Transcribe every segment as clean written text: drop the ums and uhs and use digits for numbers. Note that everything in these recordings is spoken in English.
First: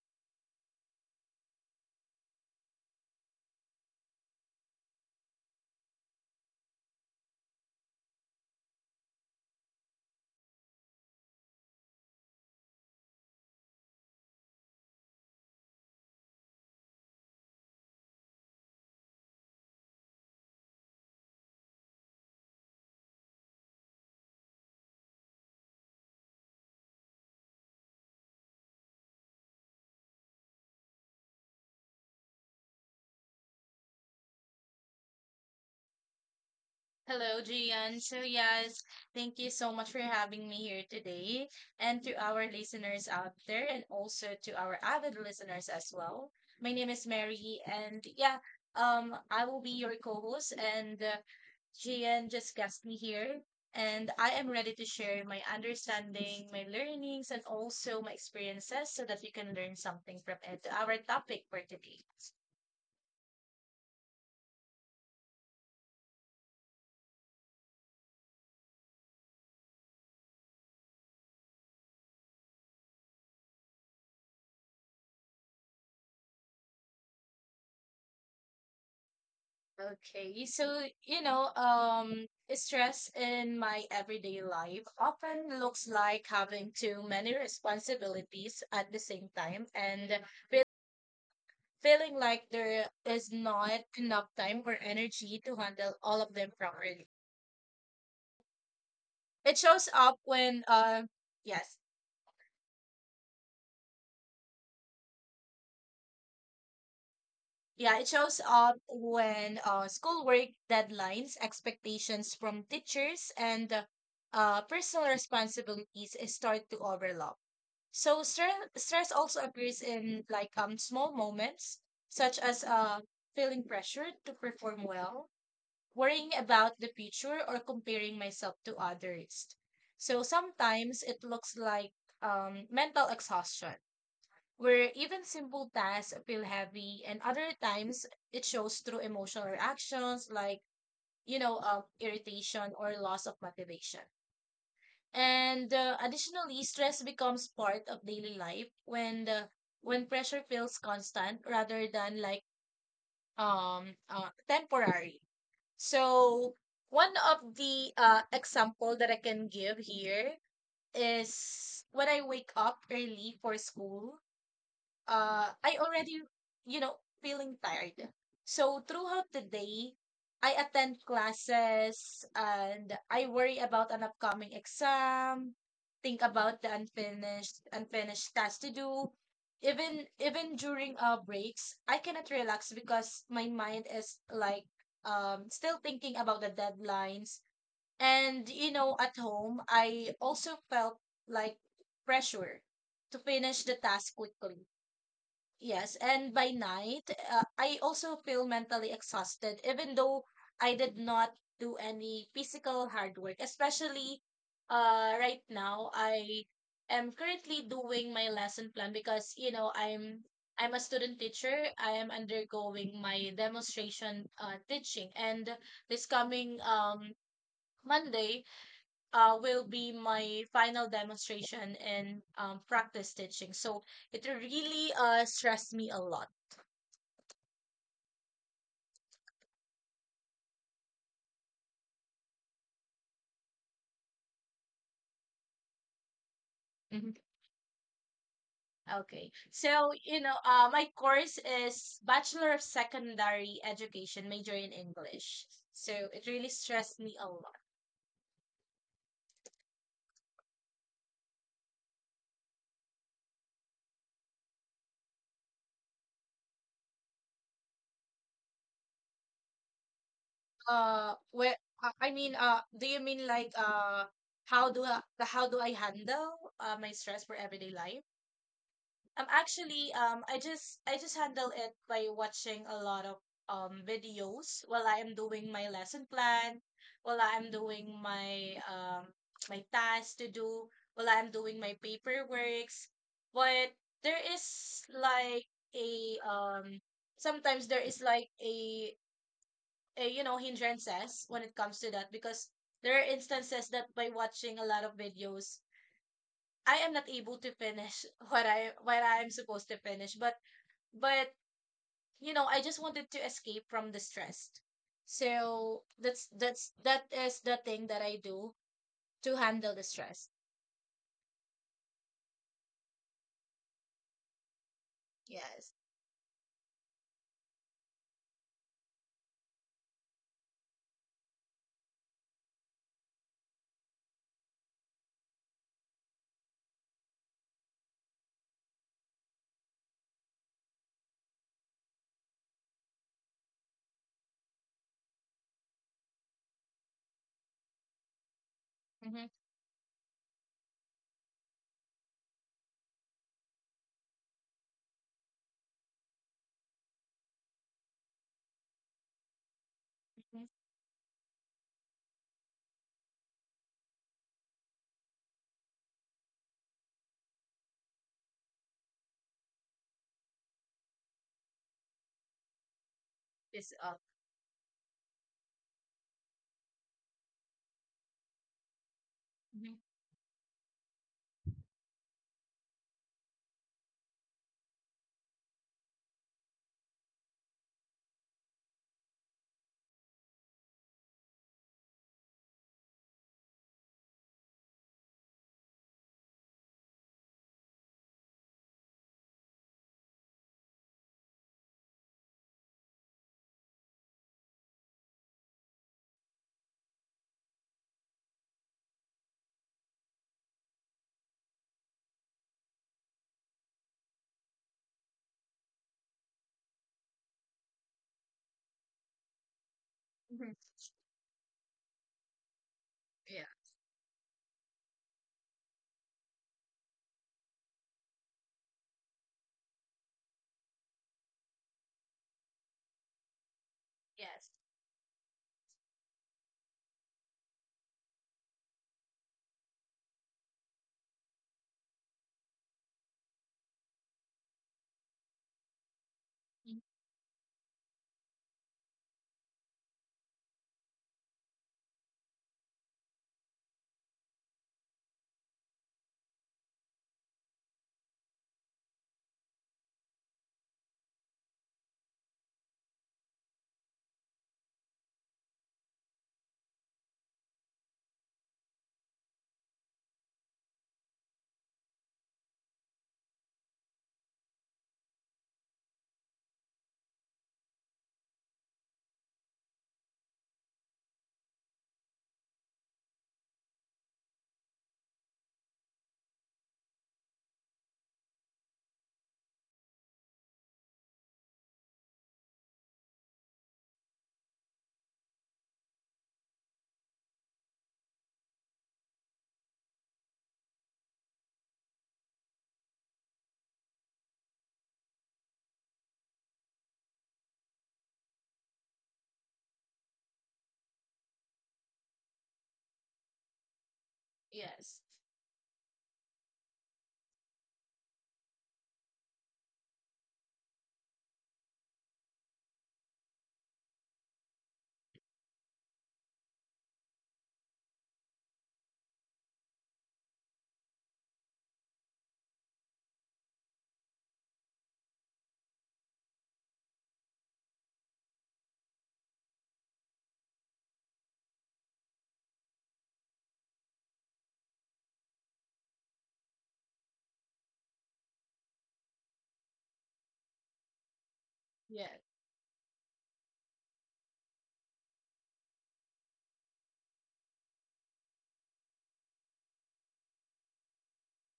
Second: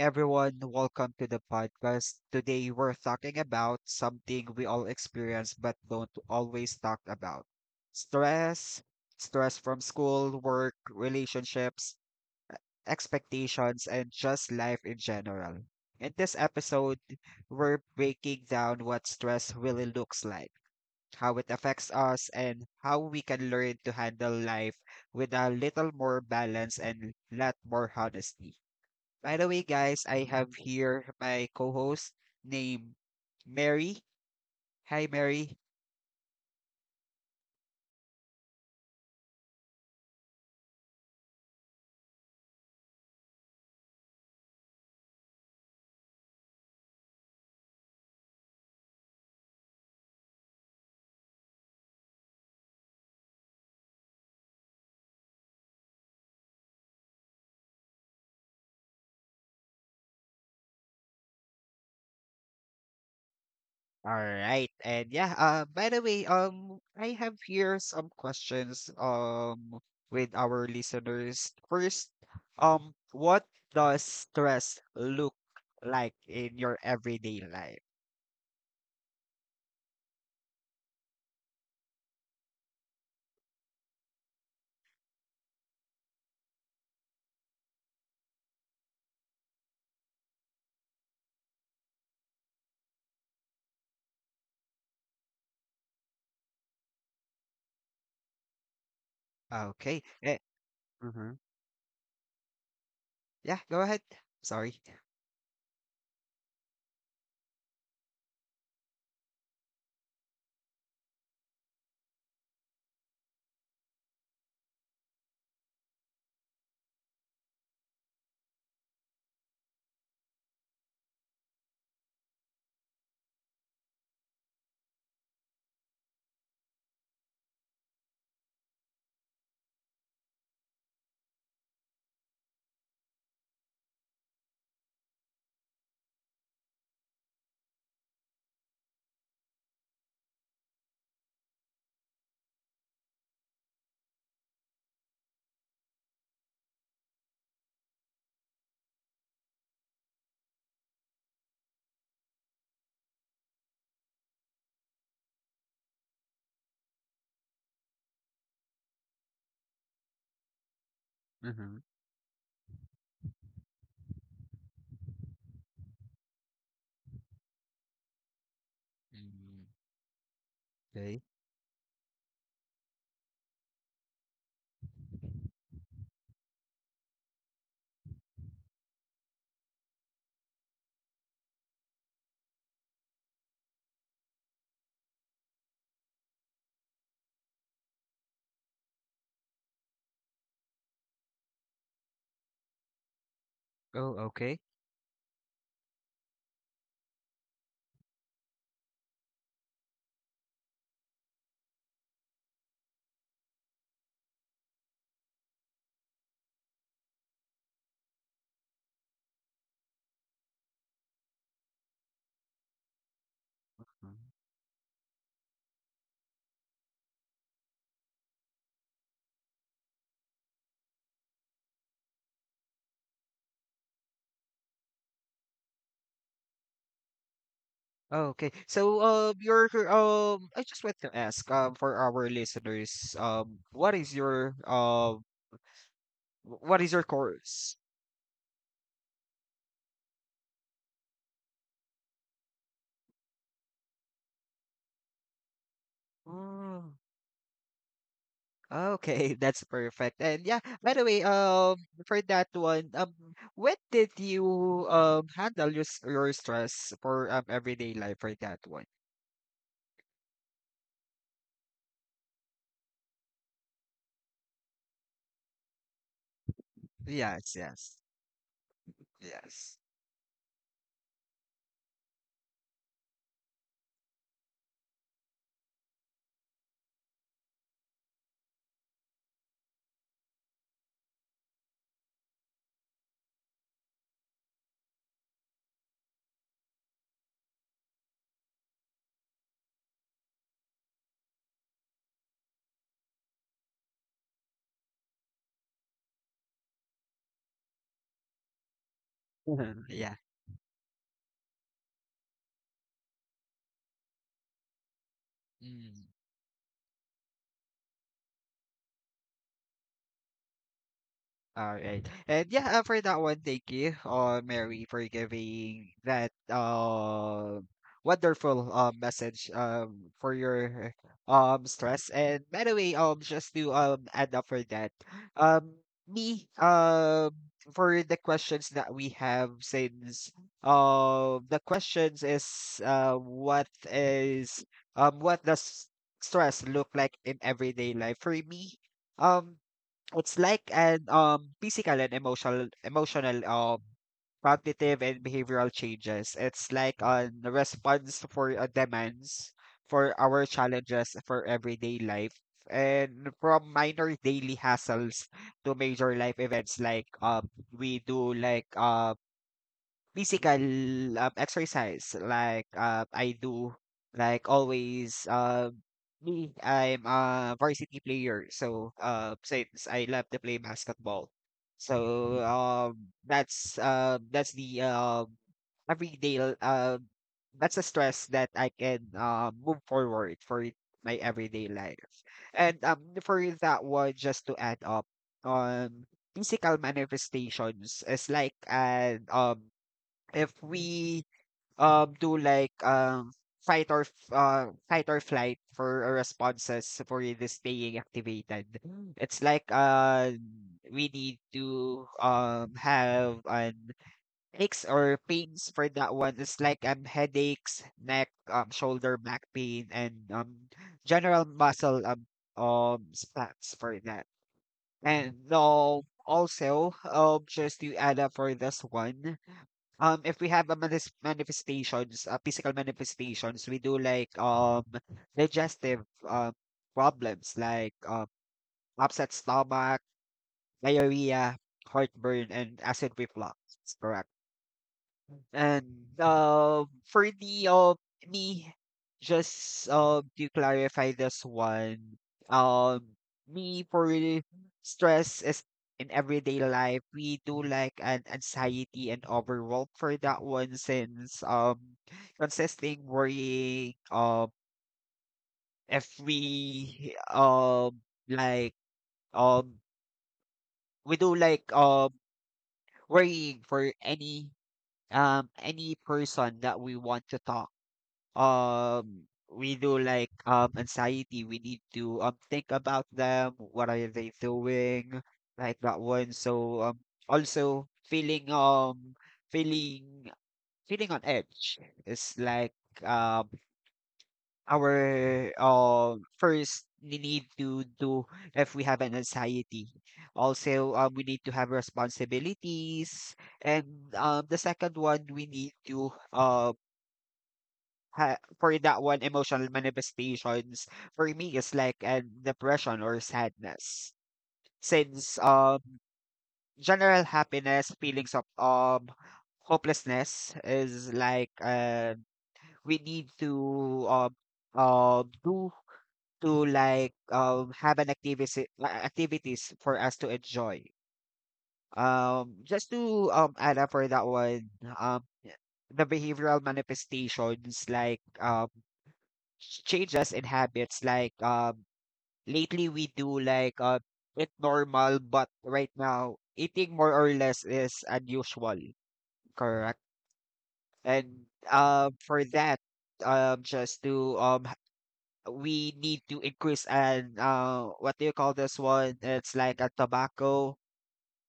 everyone, welcome to the podcast. Today we're talking about something we all experience but don't always talk about. Stress, stress from school, work, relationships, expectations, and just life in general. In this episode, we're breaking down what stress really looks like, how it affects us, and how we can learn to handle life with a little more balance and lot more honesty. By the way, guys, I have here my co-host named Mary. Hi, Mary. Hello, Gian. So, yes, thank you so much for having me here today, and to our listeners out there, and also to our avid listeners as well. My name is Mary, and yeah, I will be your co-host, and Gian just guest me here, and I am ready to share my understanding, my learnings, and also my experiences so that you can learn something from it. Our topic for today. All right. And yeah, by the way, I have here some questions with our listeners. First, what does stress look like in your everyday life? Okay, so you know, stress in my everyday life often looks like having too many responsibilities at the same time and feel- feeling like there is not enough time or energy to handle all of them properly. It shows Okay. up hmm yes, yeah, go ahead. Sorry. yeah, it shows up when schoolwork deadlines, expectations from teachers, and personal responsibilities start to overlap. So stress also appears in like small moments such as feeling pressured to perform well, worrying about the future or comparing myself to others. So sometimes it looks like mental exhaustion where even simple tasks feel heavy, and other times it shows through emotional reactions like irritation or loss of motivation. And additionally, stress becomes part of daily life when pressure feels constant rather than like temporary. So one of the example that I can give here is Mm-hmm. when I wake up early for school I already, you know, feeling tired. So throughout the Mm. day, I attend Okay. classes and I worry about an upcoming exam, think about the unfinished tasks to do. Even during breaks, I cannot relax because my mind is like still thinking about the deadlines. And you know, at home, I also felt like pressure to finish the task Oh, quickly. okay. Yes, and by night, I also feel mentally exhausted, even though I did not do any physical hard work. Especially right now, I am currently doing my lesson plan because you know I'm a student teacher. I am undergoing my demonstration teaching, and this coming Monday will be my final demonstration in practice teaching. So it really stressed me a lot. Oh, okay. So, your I just want to ask, for our listeners, what is your Mhm. course? Okay. So, you know, my course is Bachelor of Secondary Education, major in English. So it really Mm, stressed me a lot. okay, that's perfect. And yeah, by the way, for that one, when did you handle your your stress for everyday life for that one? Where I mean, do you mean like how do I handle my stress for Yes, everyday life? yes, yes. Actually, I just handle it by watching a lot of videos while I am doing my lesson plan, while I am doing my my tasks to do, while I am doing my paperworks. But there is like a sometimes there is like a you know hindrances when it comes to that because there are instances that by watching a lot of videos, I am not able to finish what I am supposed to finish, Yeah. But you know I just wanted to escape from the stress so Mm. That is the thing that I do to handle the stress. All right. And yeah, for that one, thank you, Mary, for Yes. giving that wonderful message for your stress. And by the way, just to add up for that, um, me, um, for the questions that we have, since the questions is what is what does stress look like in everyday life? For me, Mm-hmm. um, it's like an physical and emotional cognitive and behavioral changes. It's like a response for demands for Hmm. our challenges for everyday life and from minor daily hassles to major life events like we do like physical exercise like I It's do up. like always. Me, I'm a varsity player. So, Hmm. since I love to play basketball, so that's the everyday l- uh, that's a stress that I can move forward for it, my everyday life. And for that one, just to add up on physical manifestations, is like and if we do like fight or fight or flight for our responses for you to staying activated. It's like we need to have an aches or pains for that one. It's like headaches, neck, shoulder, back pain, and Hmm. General muscle Yeah. spats for that. And also just to add up for this one. If we have a manis manifestations, physical manifestations, we do like Yes. Digestive problems like upset stomach, diarrhea, heartburn, and acid reflux. Correct. And Mhm. For the me, just to clarify this one, um me for the stress is in everyday life. We do like an anxiety and overwhelm for that one since consisting worrying if we like um we do like worrying for any person that we want to talk, um we do like anxiety, we need to think about them, what are they doing like that one. So also feeling feeling on edge is like um our first we need to do if we have an anxiety. Also we need to have responsibilities, and the second one we need to um ha for that one, emotional manifestations for me is like an depression or sadness. Yes. Since general happiness, feelings of hopelessness is like we need to do to like have an activity activities for us to enjoy. Just to add up for that one, um the behavioral manifestations like change us in habits like lately we do like it normal, but right now eating more or less is unusual, correct. And Yeah. For that just to we need to increase and what do you call this one, it's like a tobacco,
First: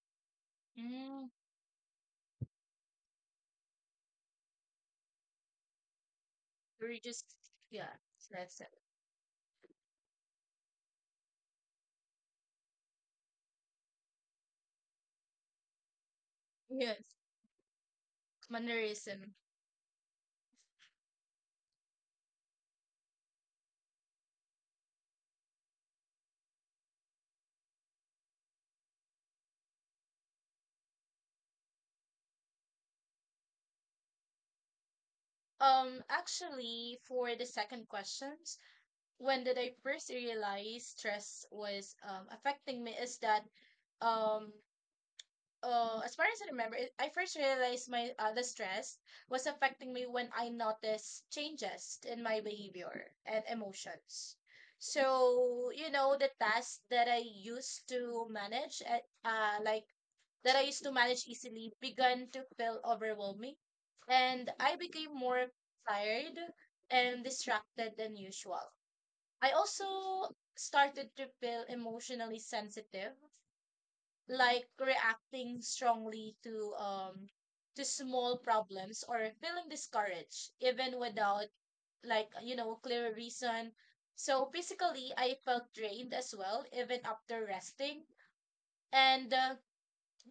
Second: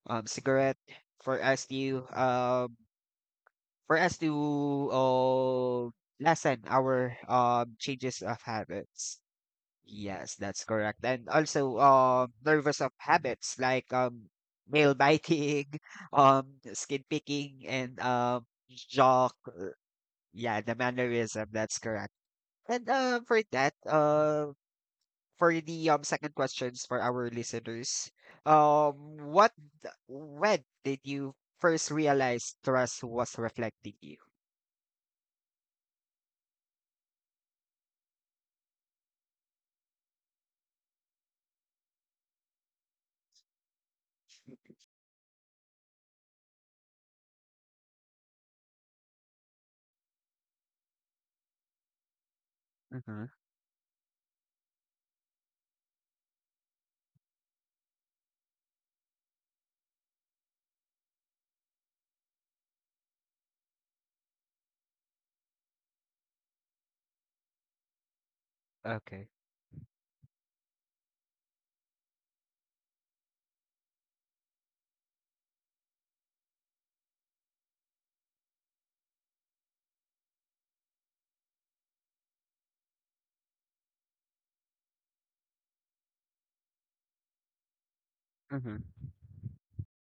cigarette Mm. for us to for us to uh lessen Or you our just yeah changes of that's it. habits. Yes, that's correct. And also, nervous of habits like nail biting, um, skin Yes. picking, and Mannerism. jock. Yeah, the mannerism. That's correct. And for that, for the second questions for our listeners, um, what when did you first realize trust was reflecting you? Actually, for the second questions, when did I first realize stress was affecting me is that um as far as I remember, it, I first realized my the stress was affecting me when I noticed changes in my behavior Mm-hmm. and emotions. So, you know, the tasks that I used to manage, like that I used to manage easily, began to feel overwhelming, and I became more tired and distracted than usual. Okay. I also started to feel emotionally sensitive like reacting strongly to small problems or feeling discouraged even without like you know clear reason. So physically I felt drained as well even after resting, Mm-hmm. and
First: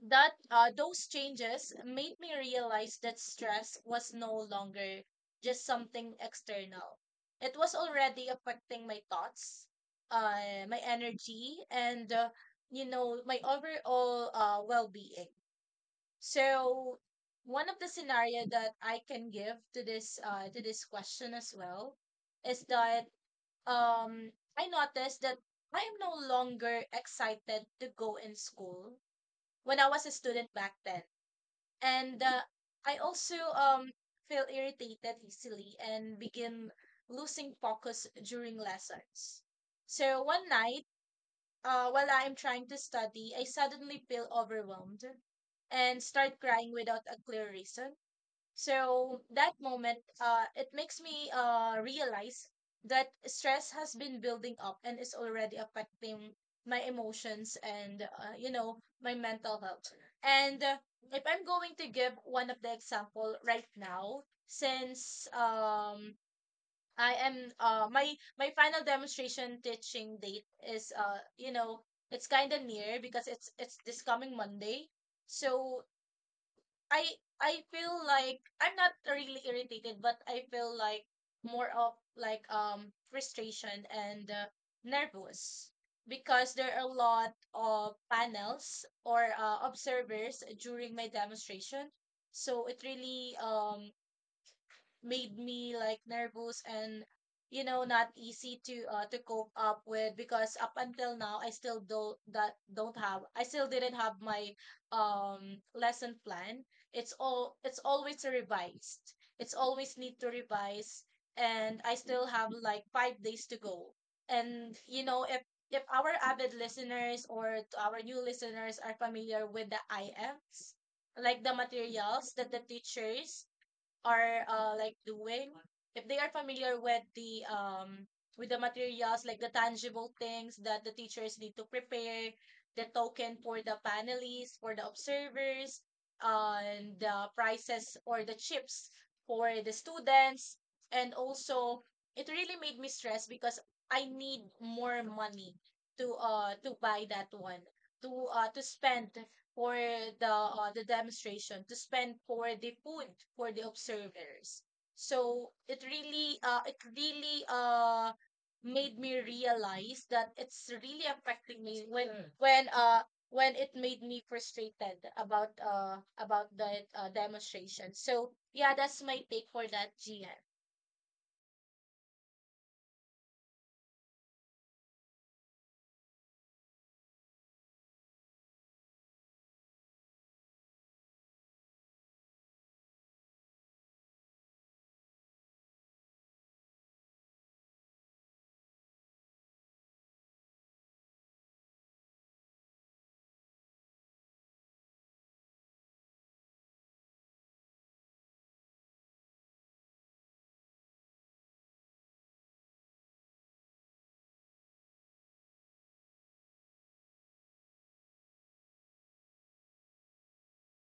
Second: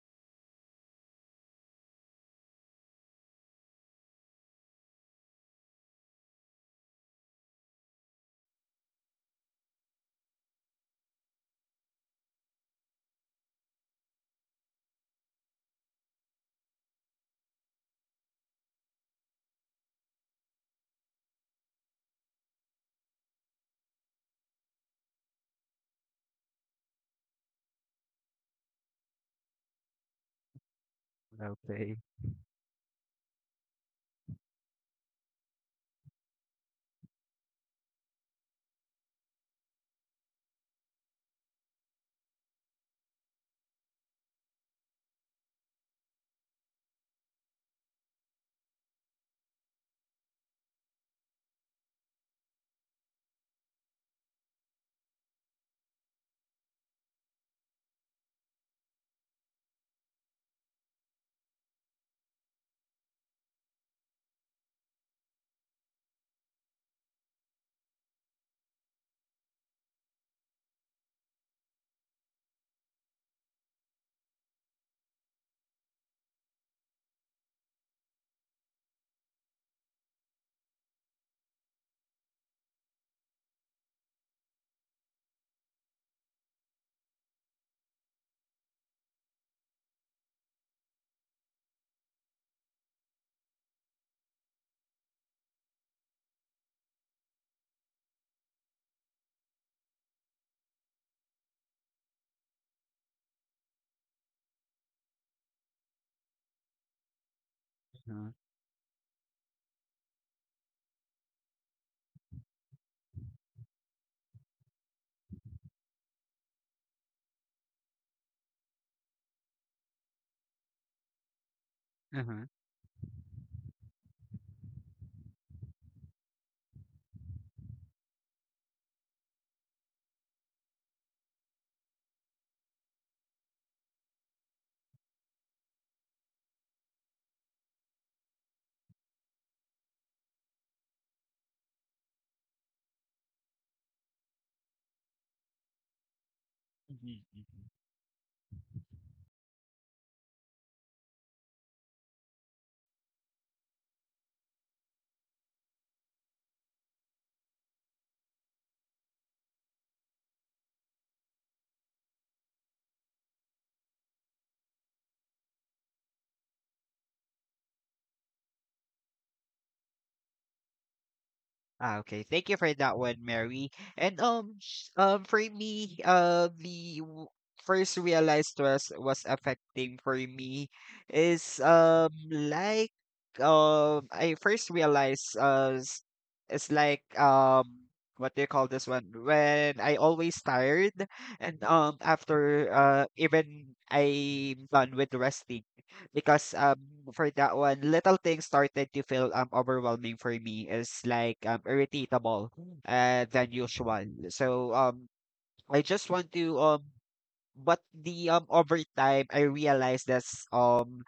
that those changes made me realize that stress was no longer just something external. It was already affecting my thoughts, my energy, and you know my overall well-being. So one of the scenario that I can give to this question as well is that um, I noticed that I am no longer excited to go in school when I was a student back then. Okay. And I also feel irritated easily and begin losing focus during lessons. So one night, while I'm trying to study, I suddenly feel overwhelmed and start crying without a clear reason. So that moment, it makes me realize that stress has been building up and is already affecting my emotions and you know my mental health. And if I'm going to give one of the example right now, since I am my my final demonstration teaching date is you know it's kind of near because it's this coming Monday. So I I feel like I'm not really irritated, but I feel like more of like frustration and nervous because there are a lot of panels or observers during my demonstration. So it really made me like nervous and you know not easy to cope up with because up until now I still didn't have my lesson plan. It's Mm-hmm. always revised. It's always need to revise, and I still have like five days to go. And you know if our avid listeners or to our new listeners are familiar with the IMs, like the Mm-hmm. materials that the teachers are like doing, if they are familiar with the materials like the tangible things that the teachers need to prepare, the token for the panelists, for the observers, and the prizes or the chips for the students. And also it really made me stress because I need more money to buy that Mhm. one, to spend for the demonstration, to spend for the food for the observers. So it really made me realize that it's really affecting me when Sure. When it made me frustrated about the demonstration. So yeah that's my take for that gm. Ah, okay. Thank you for that one, Mary. And for me, first realized stress was affecting for me is like I first realized it's like what do you call this one, when I always tired and after even I'm done with resting. Because, for that one, little things started to feel, overwhelming for me. It's like, irritable than usual. So, I just want to, over time, I realized that's,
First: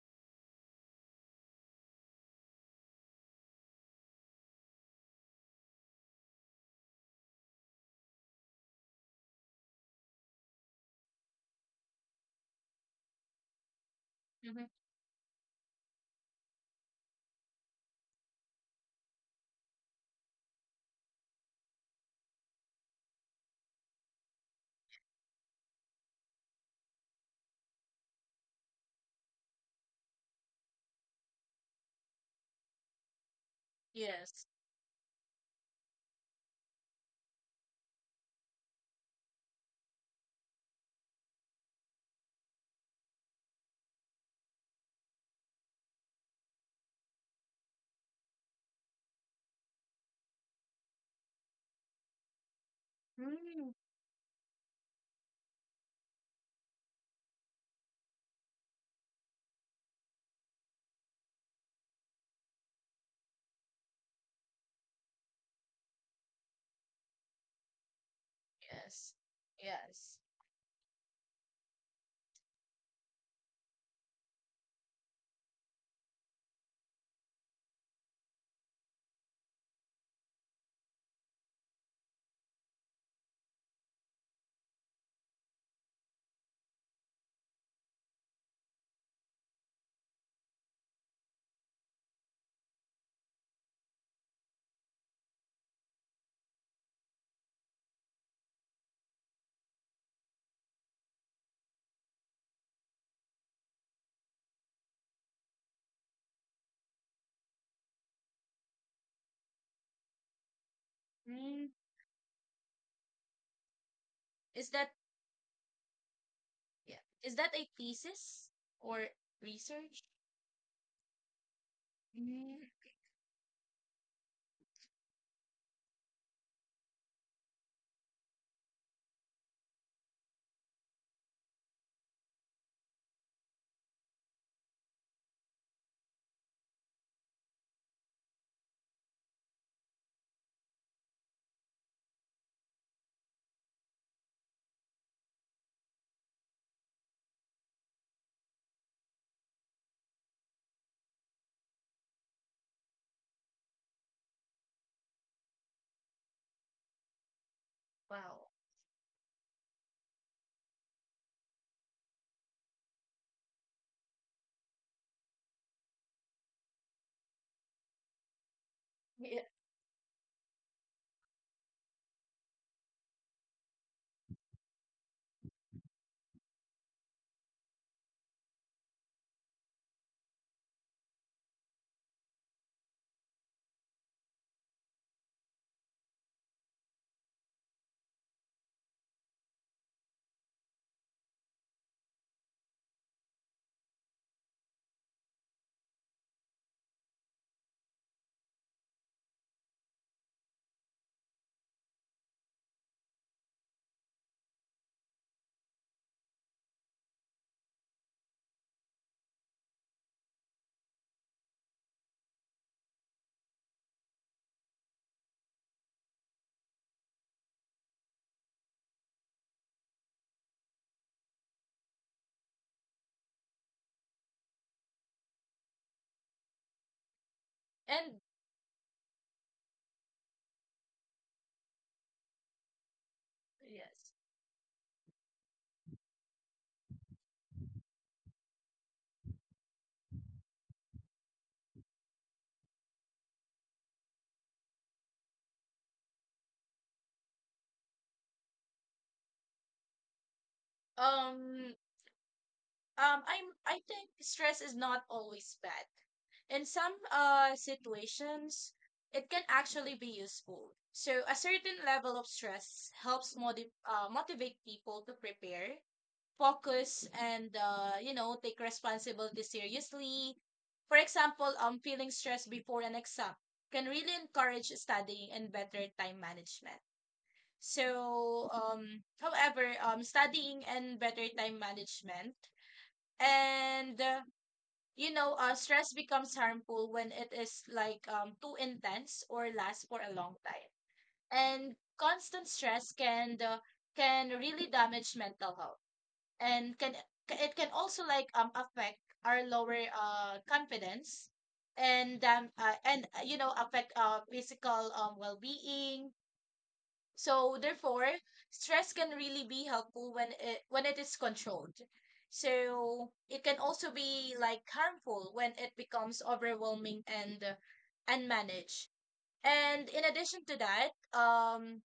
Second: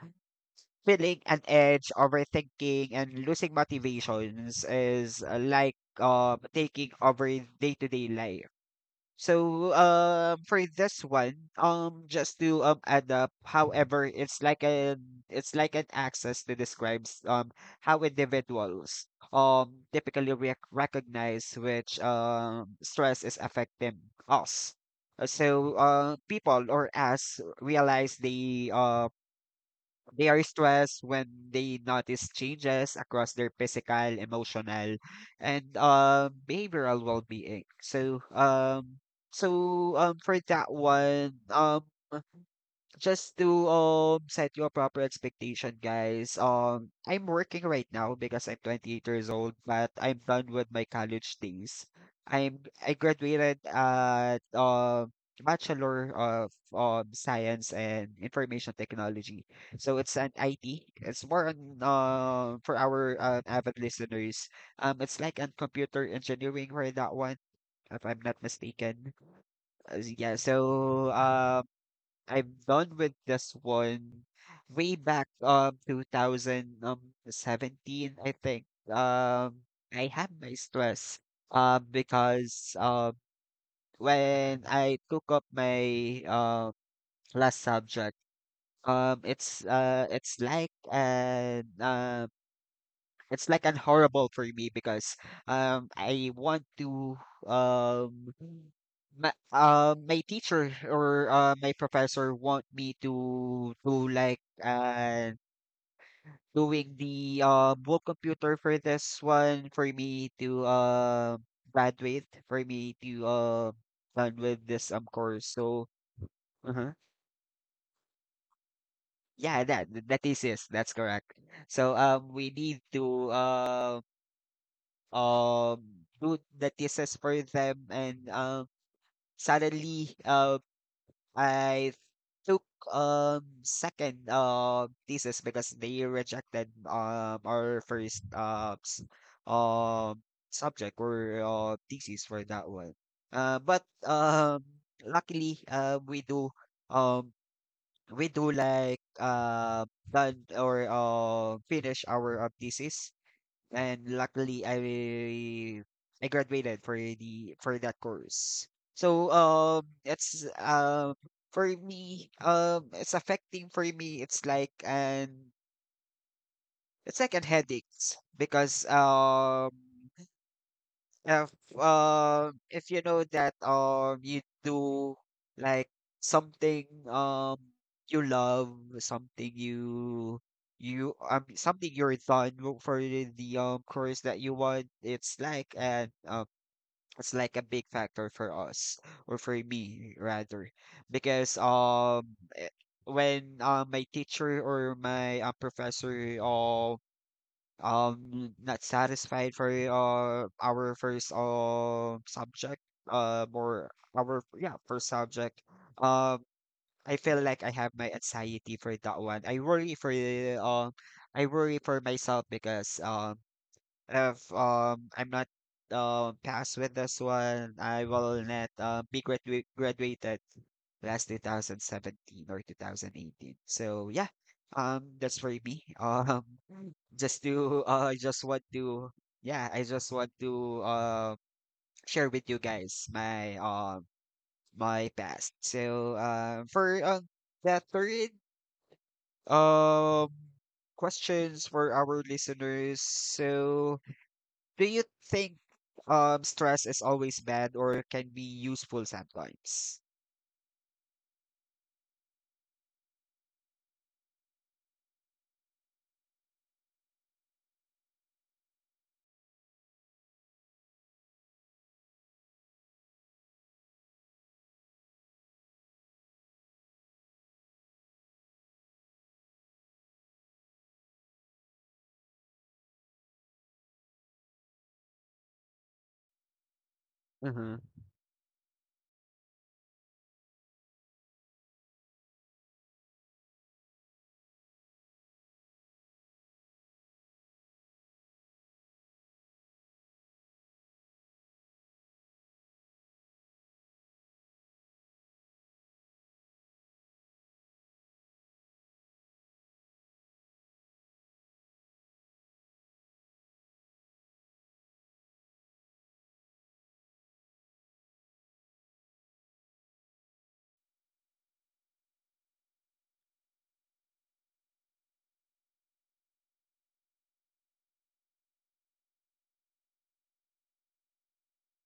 feeling an edge, overthinking, and losing motivations is taking over day-to-day life. So for this one, just to add up, however, it's like Mm-hmm. An access to describes how individuals typically recognize which stress is affecting us. So people or us realize they. They are stressed when they notice changes across their physical, Yes. emotional, and behavioral well-being. So, for that one, just to set your proper expectation, guys. I'm working right now because I'm 28 years old, but I'm done with my college days. I'm I graduated Mm. at Bachelor of Science and Information Technology. So it's an IT. It's more on for our avid listeners. It's like on computer engineering for that one, if I'm not mistaken. Yes. Yes. Yeah, so I've done with this one way back 2017, I think. I had my stress because when I took up my last subject, um it's uh it's like an uh it's like an horrible for me because I want to um my, my teacher or my professor want me to do like doing the book computer for this one for me to Mm. graduate, for me to done with Is that this course. So uh yeah is that a thesis or yeah, that research. that is it, that's correct. So we Mm. need to um, do the thesis for them. And suddenly I took second thesis because they rejected our first um subject or thesis for that one. But luckily we do um we do like uh done or finish our thesis, and luckily I graduated for the for that Wow. course. So it's for me it's affecting for me, it's like an headaches because Yeah. If if you know that you do like something you love, something you you something for the course that you want, it's like a big factor for us or for me rather, because when my teacher or my professor not satisfied for our first subject or our first subject. um I feel like I have my anxiety for that one. Um I worry for myself because if I'm not passed with this one, I will not be graduated last 2017 or 2018. So yeah, that's for me. Just to And I just want to yeah, I just want to share with you guys my yes. my past. So for the third um questions for our listeners. So do you think stress is always bad or can be useful sometimes? Um, I'm I think stress is not always bad. In some situations, it can actually be useful. So a certain level of stress helps motivate people to prepare, focus, and you know, take responsibility seriously. For example, feeling stressed before an exam can really encourage studying and better time management. Mm-hmm. So, however, studying and better time management and you know, stress becomes harmful when it is like too intense or lasts for a long time. And constant stress can really damage mental health, and can it can also like affect our lower confidence and you know affect physical well-being. So therefore, stress can really be helpful when it is controlled. So it can also be like harmful when it becomes overwhelming and unmanaged. And in addition to that, um,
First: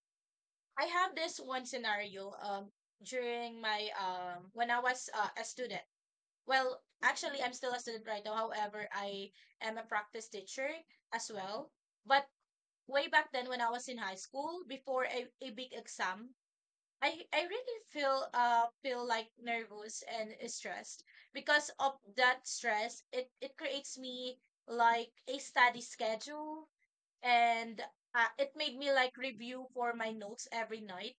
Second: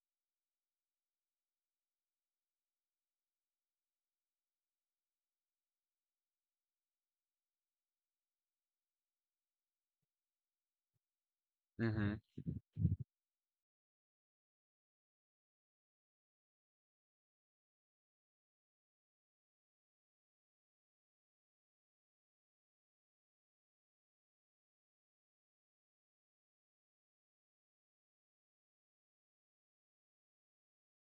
I have this one scenario during my when I was a student. Well, actually, I'm still a student right now. However, I am a practice teacher as well. Mm-hmm. But way back then when I was in high school, before a big exam, I really feel like nervous and stressed. Because of that stress, it creates me like a study schedule, and it made me like review for my notes every night,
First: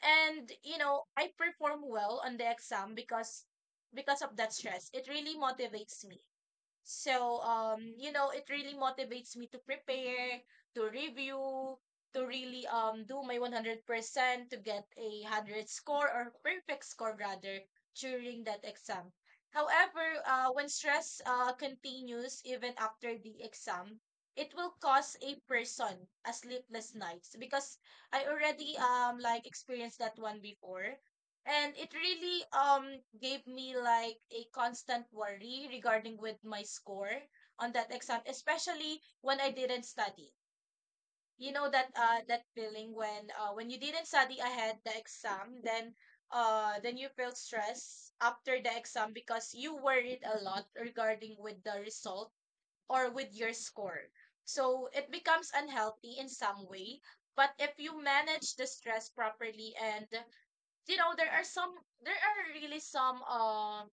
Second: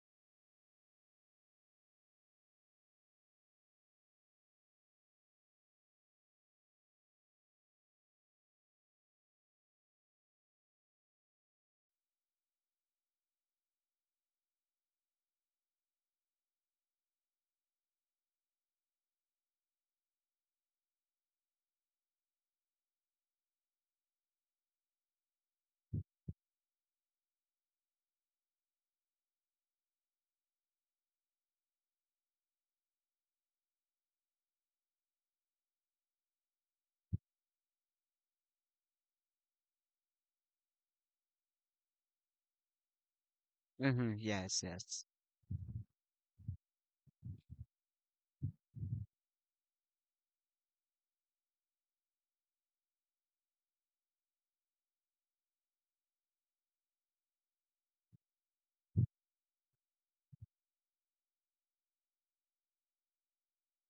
and you know I perform well on the exam because of that stress it really motivates me. So, you know, it really motivates me to prepare, to review, to really do my 100% to get a 100 score or perfect score rather during that exam. However, when stress continues even after the exam, it will cause a person a sleepless nights because I already like experienced that one before, and it really gave me like a constant worry regarding with my score on that exam, especially when I didn't study. You know that that feeling when when you didn't Mm-hmm. study Yes, ahead the yes. exam, then you feel stress after the exam because you worried a lot regarding with the result or with your score. So it becomes unhealthy in some way, but if you manage the stress properly and you know there are some, there are really some,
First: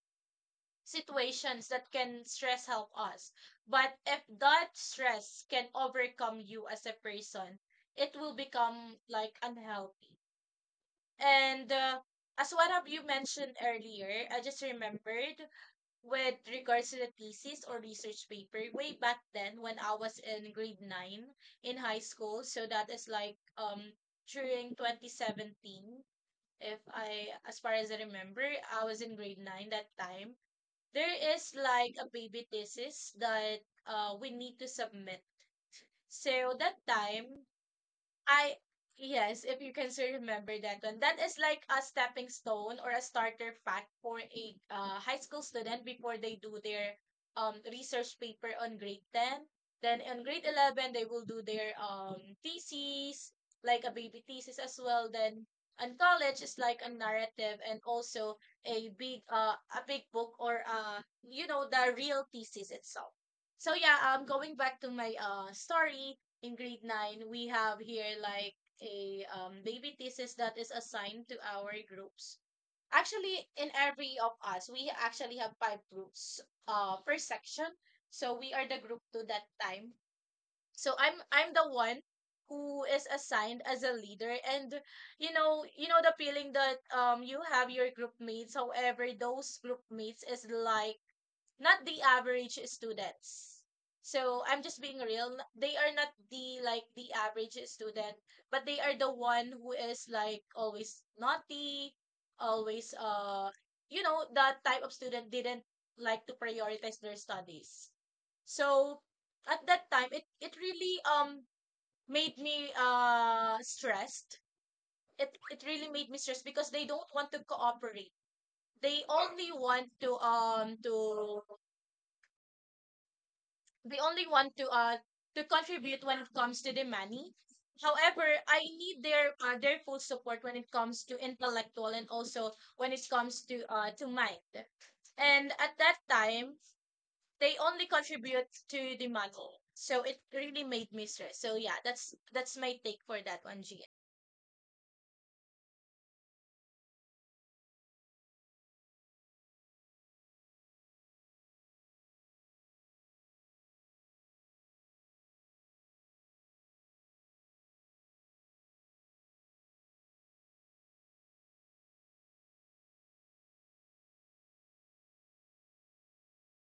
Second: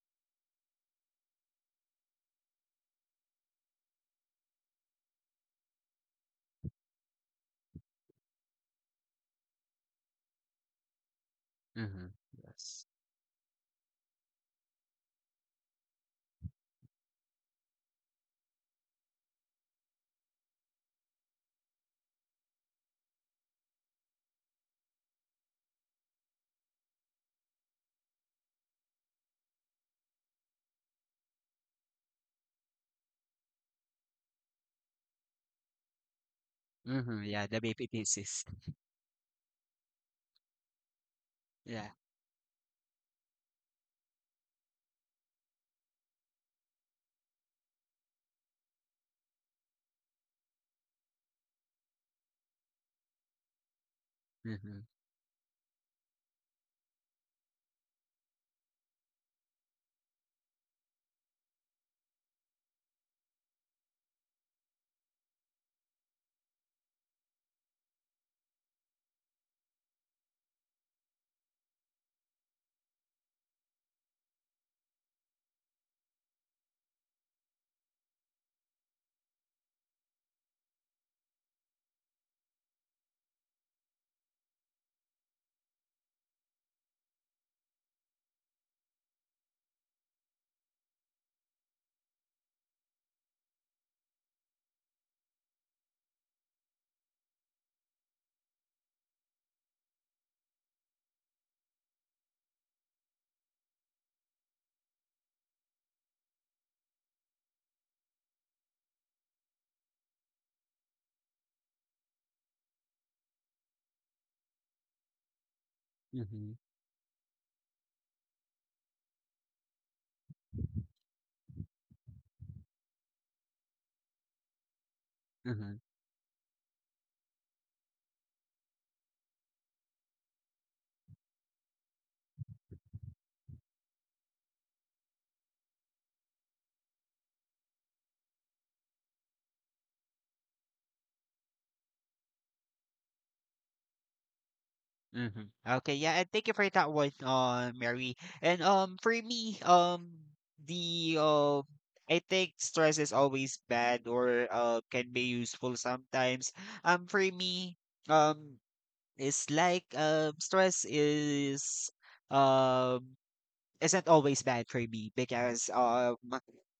situations that can stress help us. But if that stress can overcome you as a person, it will become like unhealthy. And Mhm, As one yes. of you mentioned earlier, I just remembered, with regards to the thesis or research paper way back then when I was in grade 9 in high school. So that is like during 2017. If I, as far as I remember, I was in grade nine that time. There is like a baby thesis that we need to submit. So that Mhm, yeah, time, the baby pieces. I, yes, if you can still remember that one, that is like a Yeah. stepping stone or a starter fact for a high school student before they do their research paper on grade ten. Then on grade 11, they will do their thesis, like a baby thesis as Mhm, well. Then on college it's like a narrative and also a big a big book or you know the real thesis itself. So yeah, going back to my story, in grade 9, we have here like a baby thesis that is assigned to our groups. Actually, in every of us, we actually have five groups per section. So we are the group two that time. So I'm the one who is assigned as a leader, and you know, you know the feeling that you have your group mates, however those group mates is like not the average students. So I'm just being real. They are not the like the average student, but they are the one who is like always naughty, always you know, that type of student didn't like to prioritize their studies. So at that time it really made me stressed. It really made me stressed mhm, because they don't want to cooperate. They only want to the only one to mhm, contribute when it comes to the money. However, I need their their full support when it comes to intellectual, and also when it comes to mind. And at that time, they only contribute to the money. So it really made me stress. So yeah, that's my take for that one, Gian. mhm. Okay, yeah, and thank you for that one, Mary. And for me, the I think stress is always bad or can be useful sometimes. For me, um, it's like stress is um isn't always bad for me because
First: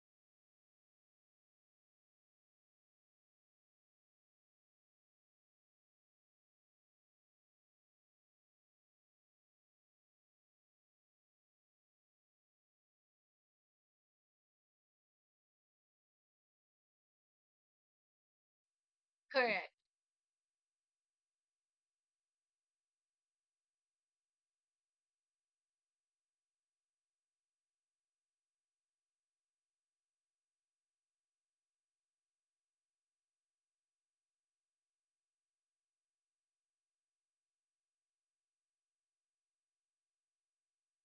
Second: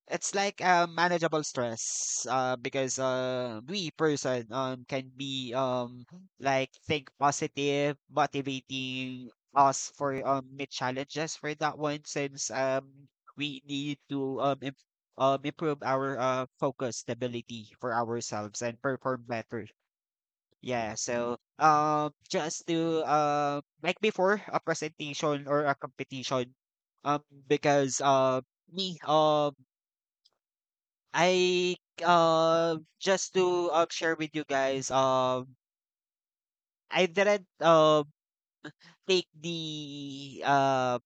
it's like a manageable stress because we person can be like think positive, motivating us for mid challenges for that one, since we need to improve our focus stability for ourselves and perform better. Correct. Yeah, so just to like before a presentation or a competition, because me I just to share with you guys I didn't take the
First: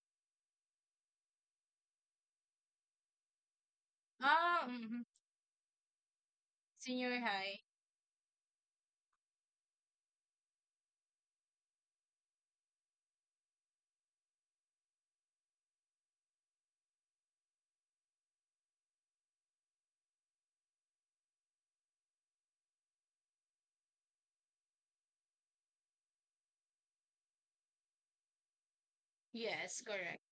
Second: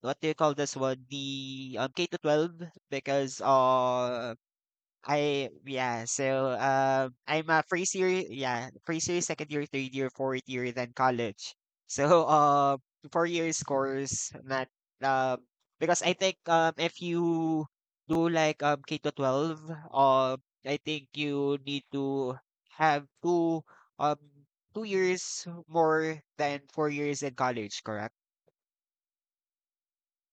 what do you call this one, the K to 12, because Ah, mm-hmm. I yeah, so Senior I'm high. a first year, yeah, first year, second year, third year, fourth year, then college. So 4 years course, not um, because I think if you do like K to 12, um, I think you need to have um two years more than 4 years in college, correct? Yes, correct.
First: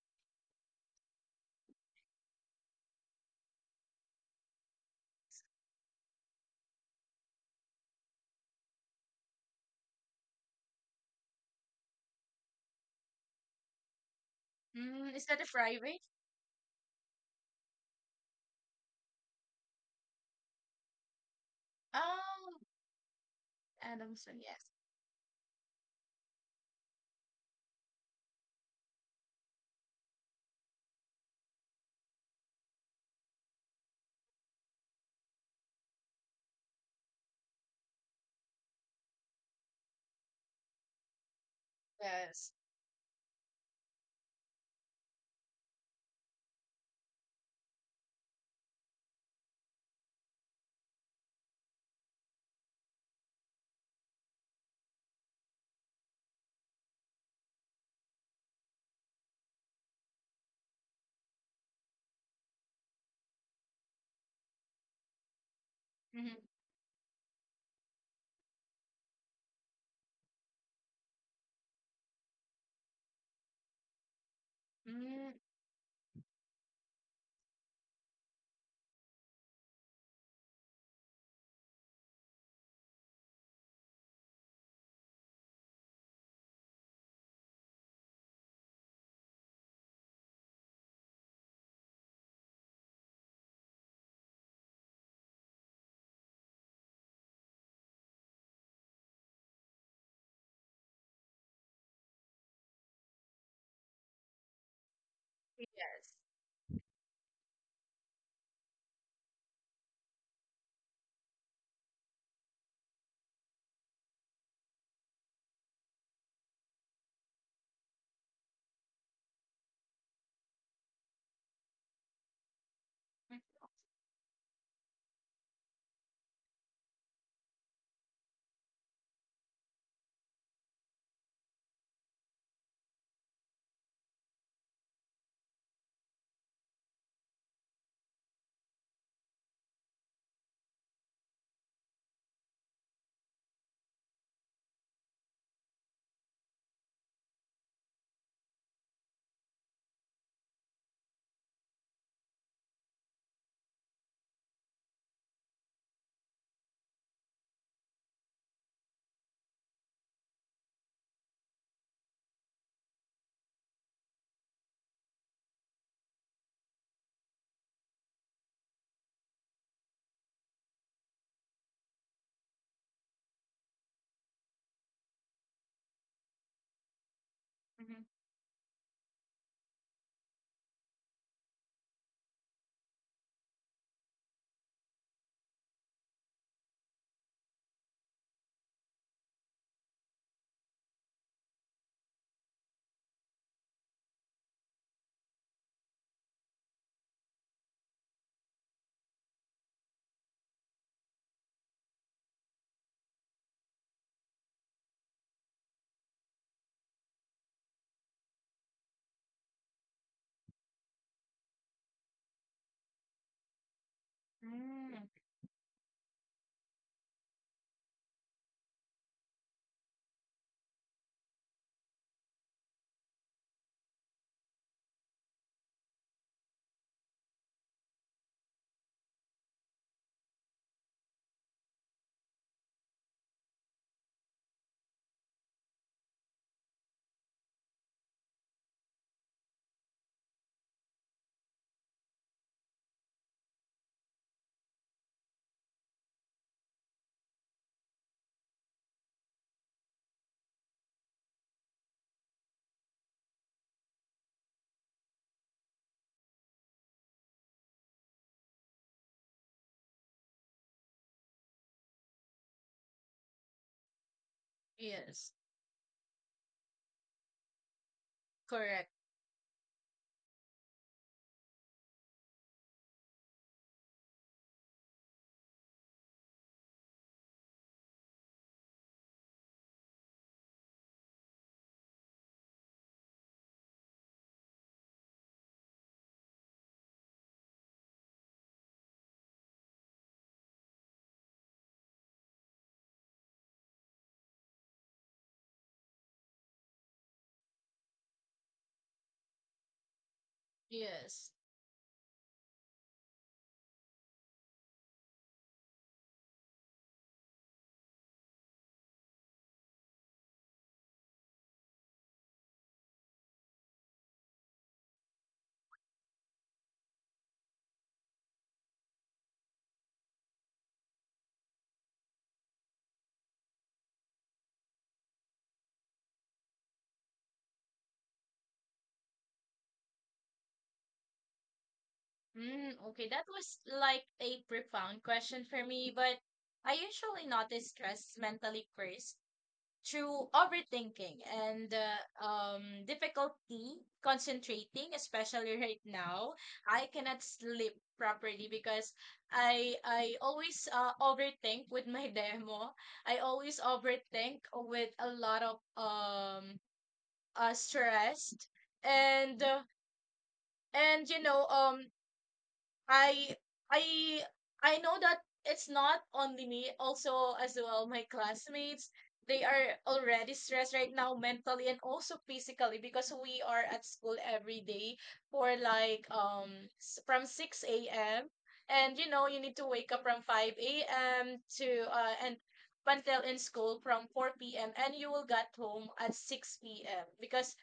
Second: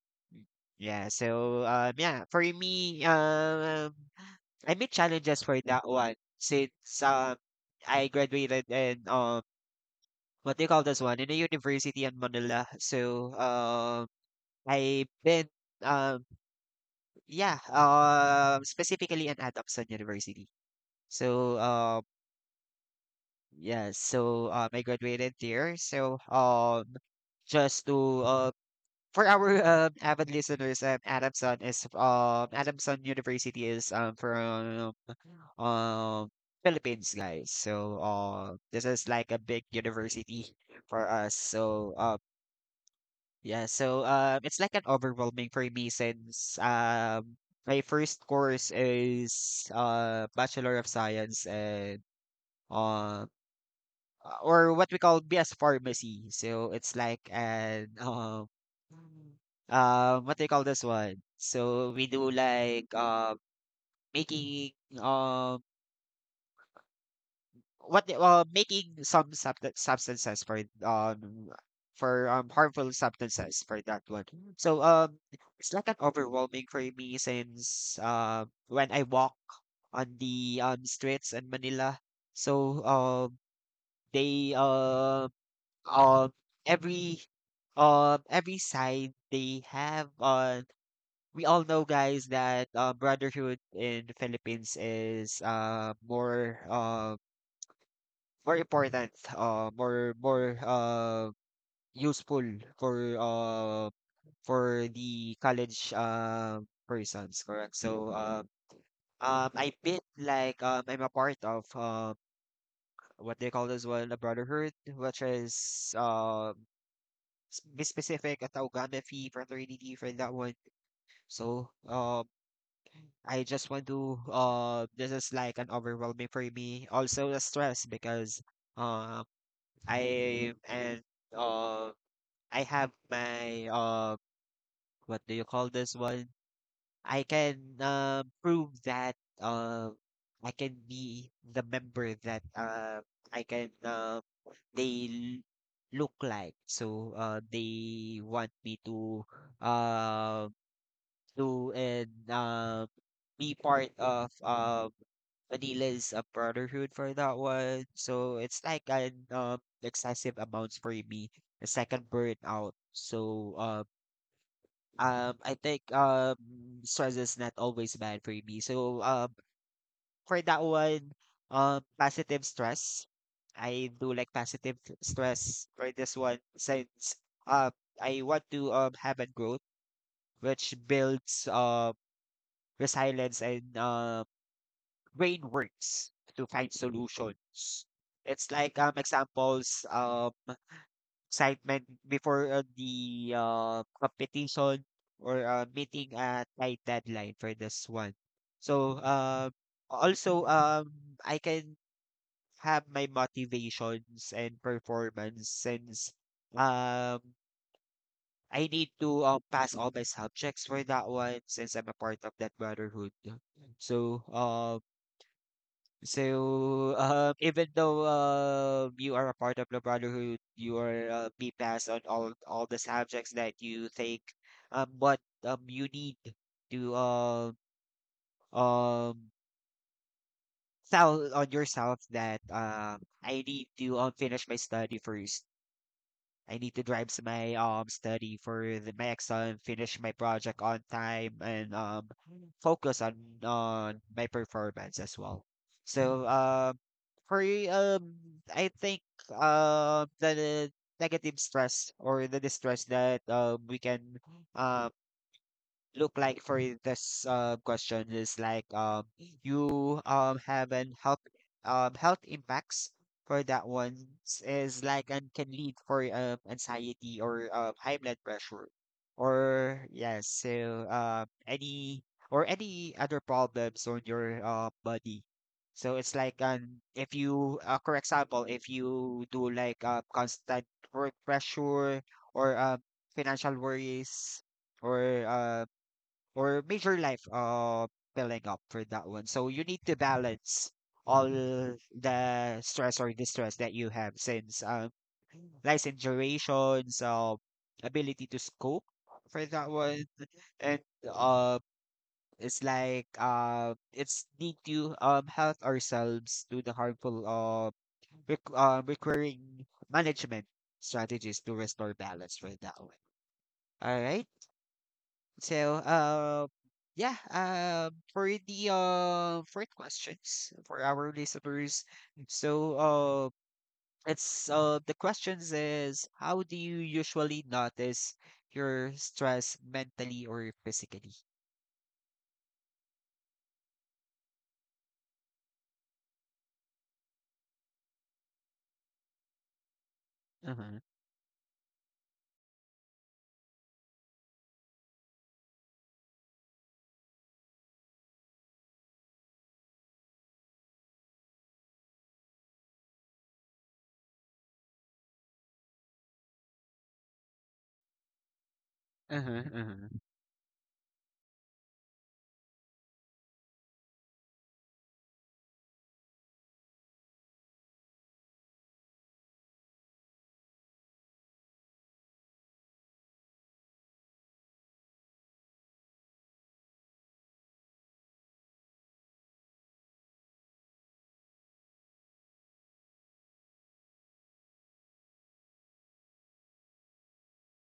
Yeah, yeah, for me, I meet challenges for that one since um I graduated in what do you call this one, in a university in Manila. So I've Mm, is that a been private? um yeah, specifically in Adamson University. So Oh, yeah, Adamson. so Yes. I graduated there. So just to for our avid listeners, Adamson University is from uh, Philippines, guys. So this is like a big university for us. So Yes. yeah, so it's like an overwhelming for me since my first course is Bachelor of Science and uh, or what we call BS Pharmacy. So it's like an what do you call this one? So we do like making um Mm-hmm. Making some substances for harmful substances for that one. So Mm, it's like an overwhelming for me since when I walk on the streets in Manila. So they um every every side they have. We all know, guys, that brotherhood in the Philippines is more more important, more more useful for uh for the college yes. Persons, correct? So I've been like I'm a part of what they call as well a brotherhood, which is be specific at Taugama Phi fraternity for that one. So I just want to this is like an overwhelming for me. Also the stress, because um I and um I have my what do you call this one? I can prove that uh I can be the member that I can they l- look like. So they want me to uh do and be part of Manila's brotherhood for that one. So it's like an excessive amounts for me. The second burnout. So I think stress is not always bad for me. So for that one, positive stress. I do like stress for this one, since uh Mhm. I want to have a growth, which builds resilience and brain works to find solutions. It's like examples. Excitement before the competition, or meeting a tight deadline for this one. So also, I can have my motivations and performance since, um, I need to pass all my subjects for that one, since I'm a part of that brotherhood. So Mm, even though you are a part of the brotherhood, you are be passed on all the subjects that you take, but you need to um tell on yourself that I need to finish my study first. I need to my study for the my exam, finish my project on time, and focus on my performance as well. So For um, I think the negative stress, or the distress, that we can um look like for this question is like, you have an health, health impacts for that one. Is like, and yes, can lead for anxiety or high blood pressure, correct. or yes, so any other problems on your body. So it's like, if you for example, if you do like constant work pressure, or financial worries, or uh or major life filling up for that one. So you need to balance all the stress or distress that you have, since license durations, ability to scope for that one, and Yes. uh, it's like it's need to help ourselves to the harmful, requiring management strategies to restore balance for that one. All right. So, yeah, for the questions for our listeners, so it's the questions is, how do you usually notice your stress, mentally or physically? Mm, okay, that was like a profound question for me, but I usually notice stress mentally first through Uh-huh, overthinking and difficulty concentrating, especially right now. I cannot sleep properly because I always overthink with my demo. I always overthink with a lot of stressed and uh-huh, uh, uh-huh, and you know I I I know that it's not only me, also as well my classmates. They are already stressed right now mentally and also physically because we are at school every day for like from 6 a.m. And you know you need to wake up from 5 a.m. to and until in school from 4 p.m., and you will get home at 6 p.m. because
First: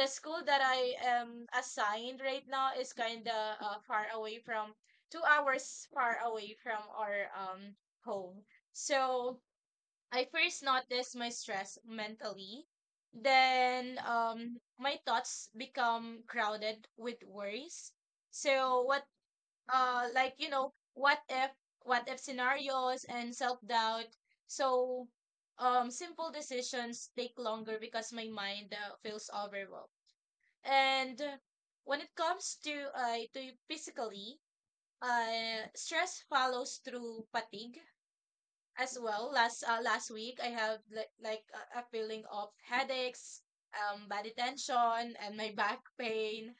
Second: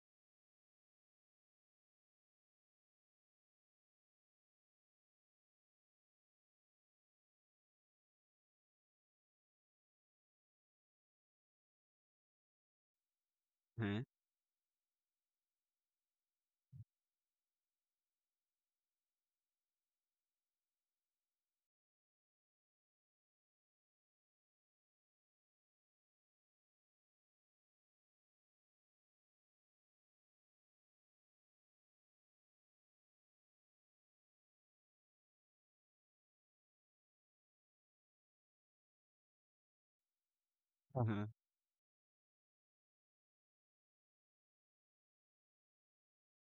the school that I am assigned right now is kind of far away from 2 hours far away from our home. So I first noticed my stress mentally. Then uh-huh, my thoughts become crowded with worries. So what, like you know, what if, what if scenarios and self-doubt. So simple decisions take longer because my mind feels overwhelmed. And when it comes to physically, stress follows through fatigue as well. Last week, I have uh-huh, like a feeling of headaches, body tension, and my back pain,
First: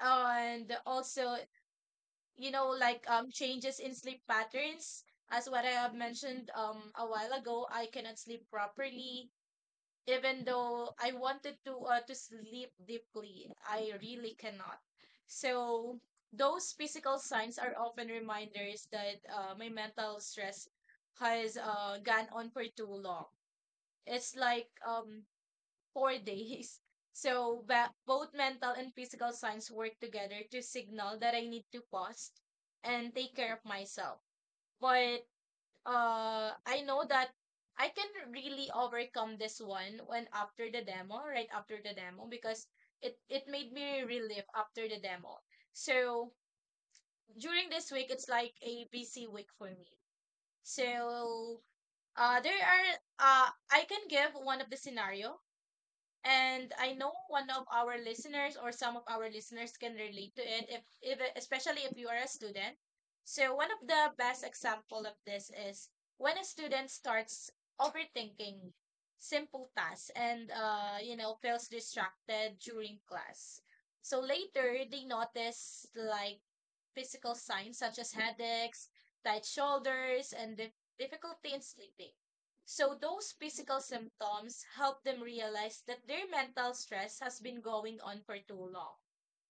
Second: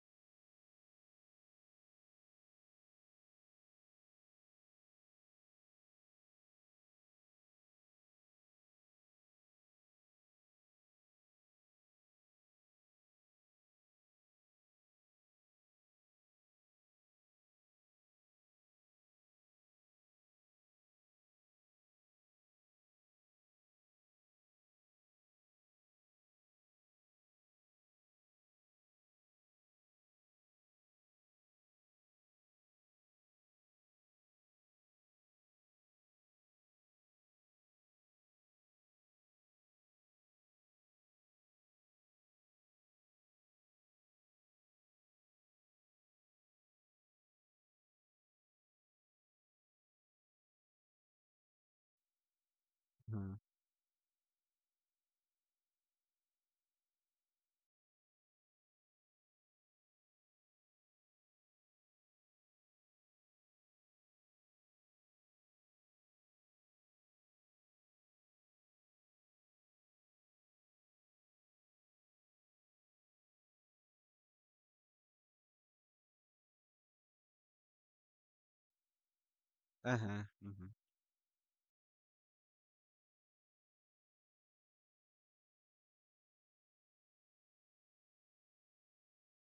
and also you know like changes in sleep patterns. As what I have mentioned a while ago, I cannot sleep properly. Even though I wanted to sleep deeply, I really cannot. So those physical signs are often reminders that my mental stress has gone on for too long. It's like four days. So both mental and physical signs work together to signal that I need to pause and take care of myself. But I know that I can really overcome this one when after the demo, right after the demo, because it made me relive after the demo. So during this week, it's like a busy week for me. So there are uh-huh, I can give one of the scenario, and I know one of our listeners or some of our listeners can relate to it, if especially if you are a student. So one of the best example of this is when a student starts overthinking simple tasks, and you know feels distracted during class. So later they notice like physical signs such as headaches, tight uh-huh, shoulders, and uh-huh, difficulty in sleeping. So those physical symptoms help them realize that their mental stress has been going on for too long.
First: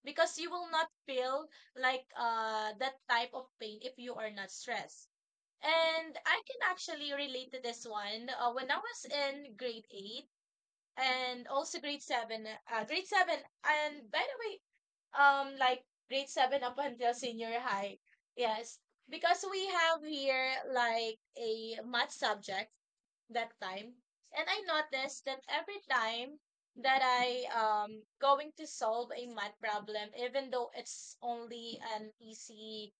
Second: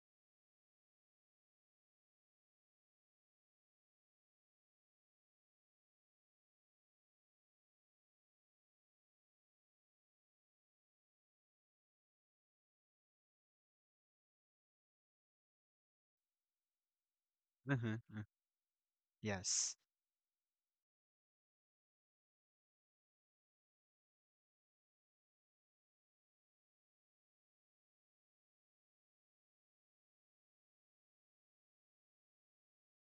Because you will not feel like that type of pain if you are not stressed. And I can actually relate to this one. When I was in grade 8, and also grade 7, and by the way, like grade 7 up until senior high. uh-huh, Yes, because we yes. have here like a math subject that time. And I noticed that every time that I going to solve a math problem, even though it's only an easy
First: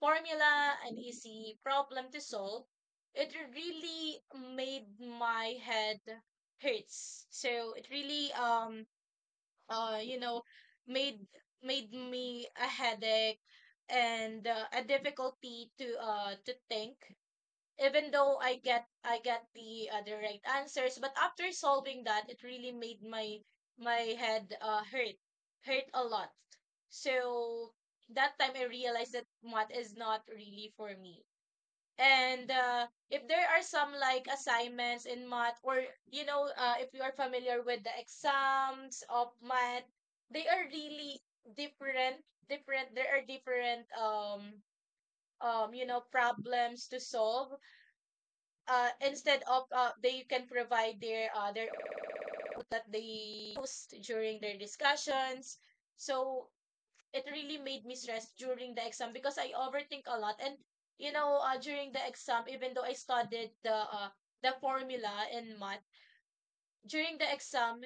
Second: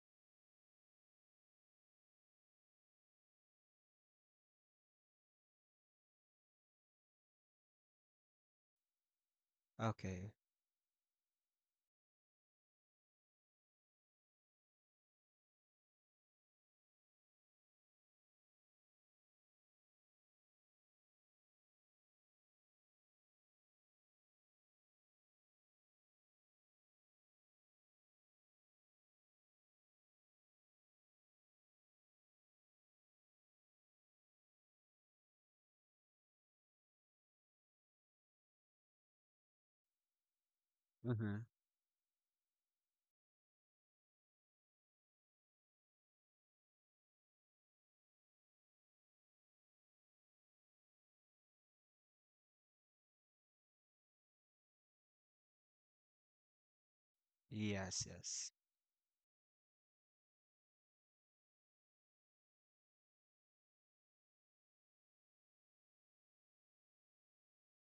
formula, an easy problem to solve, it really made my head hurts. So it really you Okay. know made, made me a headache and a difficulty to think. Even though I get the right answers, but after solving that, it really made my my head hurt a lot. So that time I realized that math is not really for me. And if there are some like assignments in math, or you know, if you are familiar with the exams of math, they are really Uh-huh. different. Different. There are different you know problems to solve instead of they can provide their own that they post during their discussions. So it really made me Yes, stressed yes. during the exam because I overthink a lot. And you know, during the exam, even though I studied the formula in math, during the exam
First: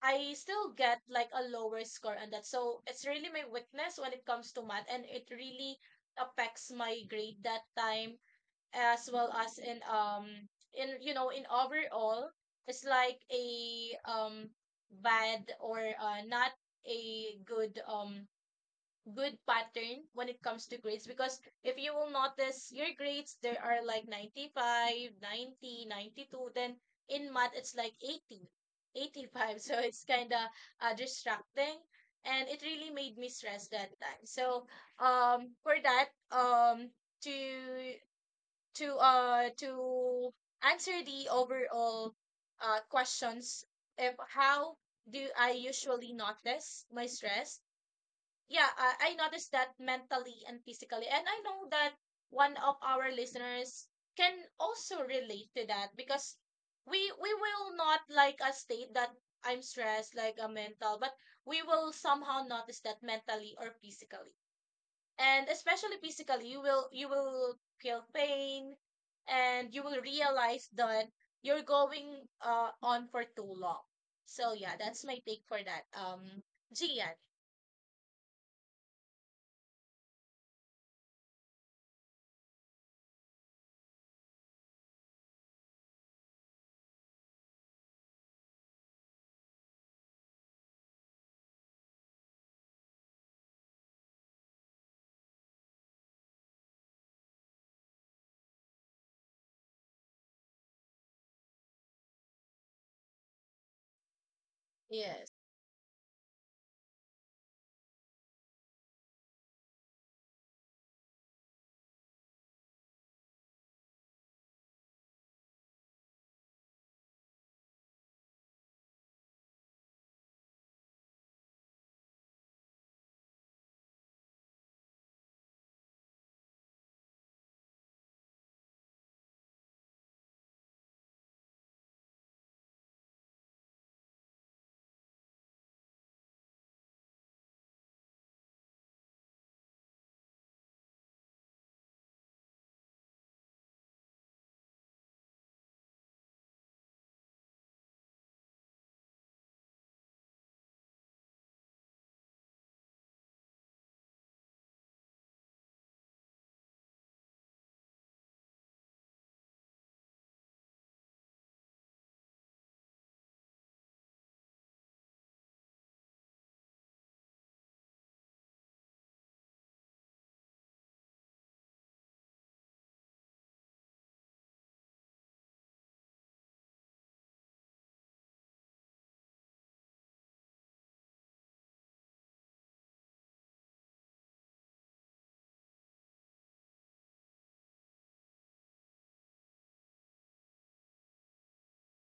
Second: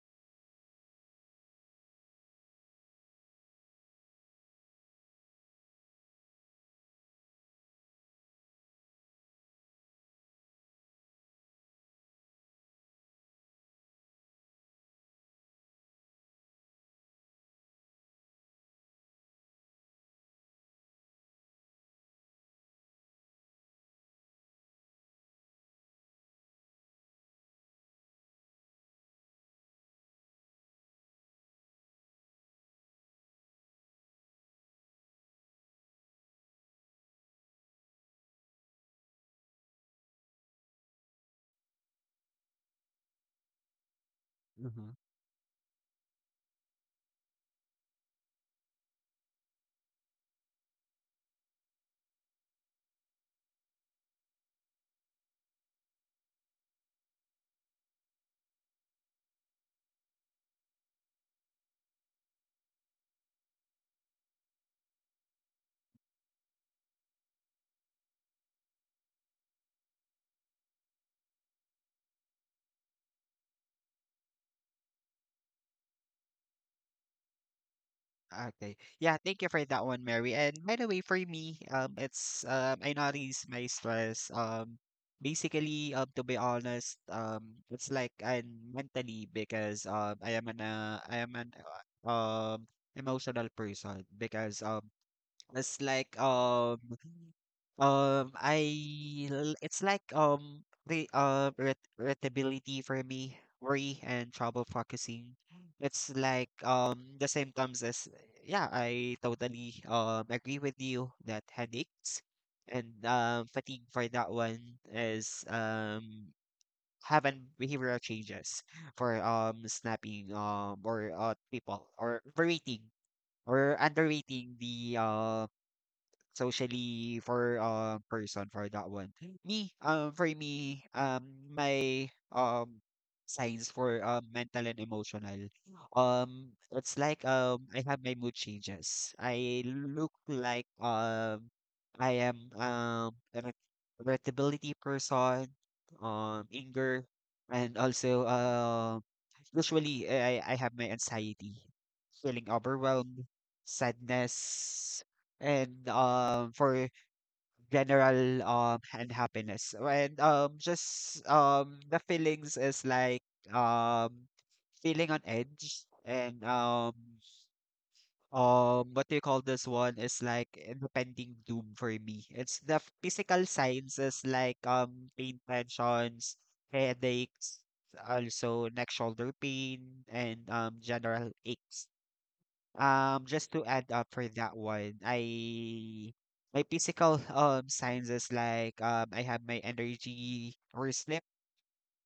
I still get like a lower score on that. So it's really my weakness when it comes to math, and it really affects my grade that time, as well as in you know, in overall. It's like a bad or not a good good pattern when it comes to grades, because if you will notice your grades, there are like 95, 90, 92, then in math it's like 80, 85 so it's kind of distracting, and it really made me stress that time. So for that to to answer the overall questions, if how Mm-hmm. do I usually notice my stress? Yeah, I noticed that mentally and physically. And I know that one of our listeners can also relate to that, because we will not like a state that I'm stressed like a mental, but we will somehow notice that mentally or physically. And especially physically, you will feel pain, and you will realize that you're going on for too long. So yeah, that's my take for that Gian. Okay. Yeah, thank you for that one, Mary. And by the way, for me, it's, I notice my stress. Basically, to be honest, it's like I'm mentally, because I am an uh, um emotional person, because it's like it's like irritability for me, worry, and trouble focusing. Yes. It's like the symptoms as, yeah, I totally agree with you that headaches and fatigue for that one is having behavioral changes for snapping or people, or overeating or underrating the socially for person for that one. Me, for me, my signs for mental and emotional. It's like I have my mood changes. I look like I am an irritability person, anger, and also usually I have my anxiety, feeling overwhelmed, sadness, and for general, and happiness, and just the feelings is like um feeling on edge, and what do you call this one, is like impending doom for me. It's the physical signs is like pain tensions, headaches, also neck shoulder pain, and general aches. Just to add up for that one, I, my physical signs is like I have my energy or sleep,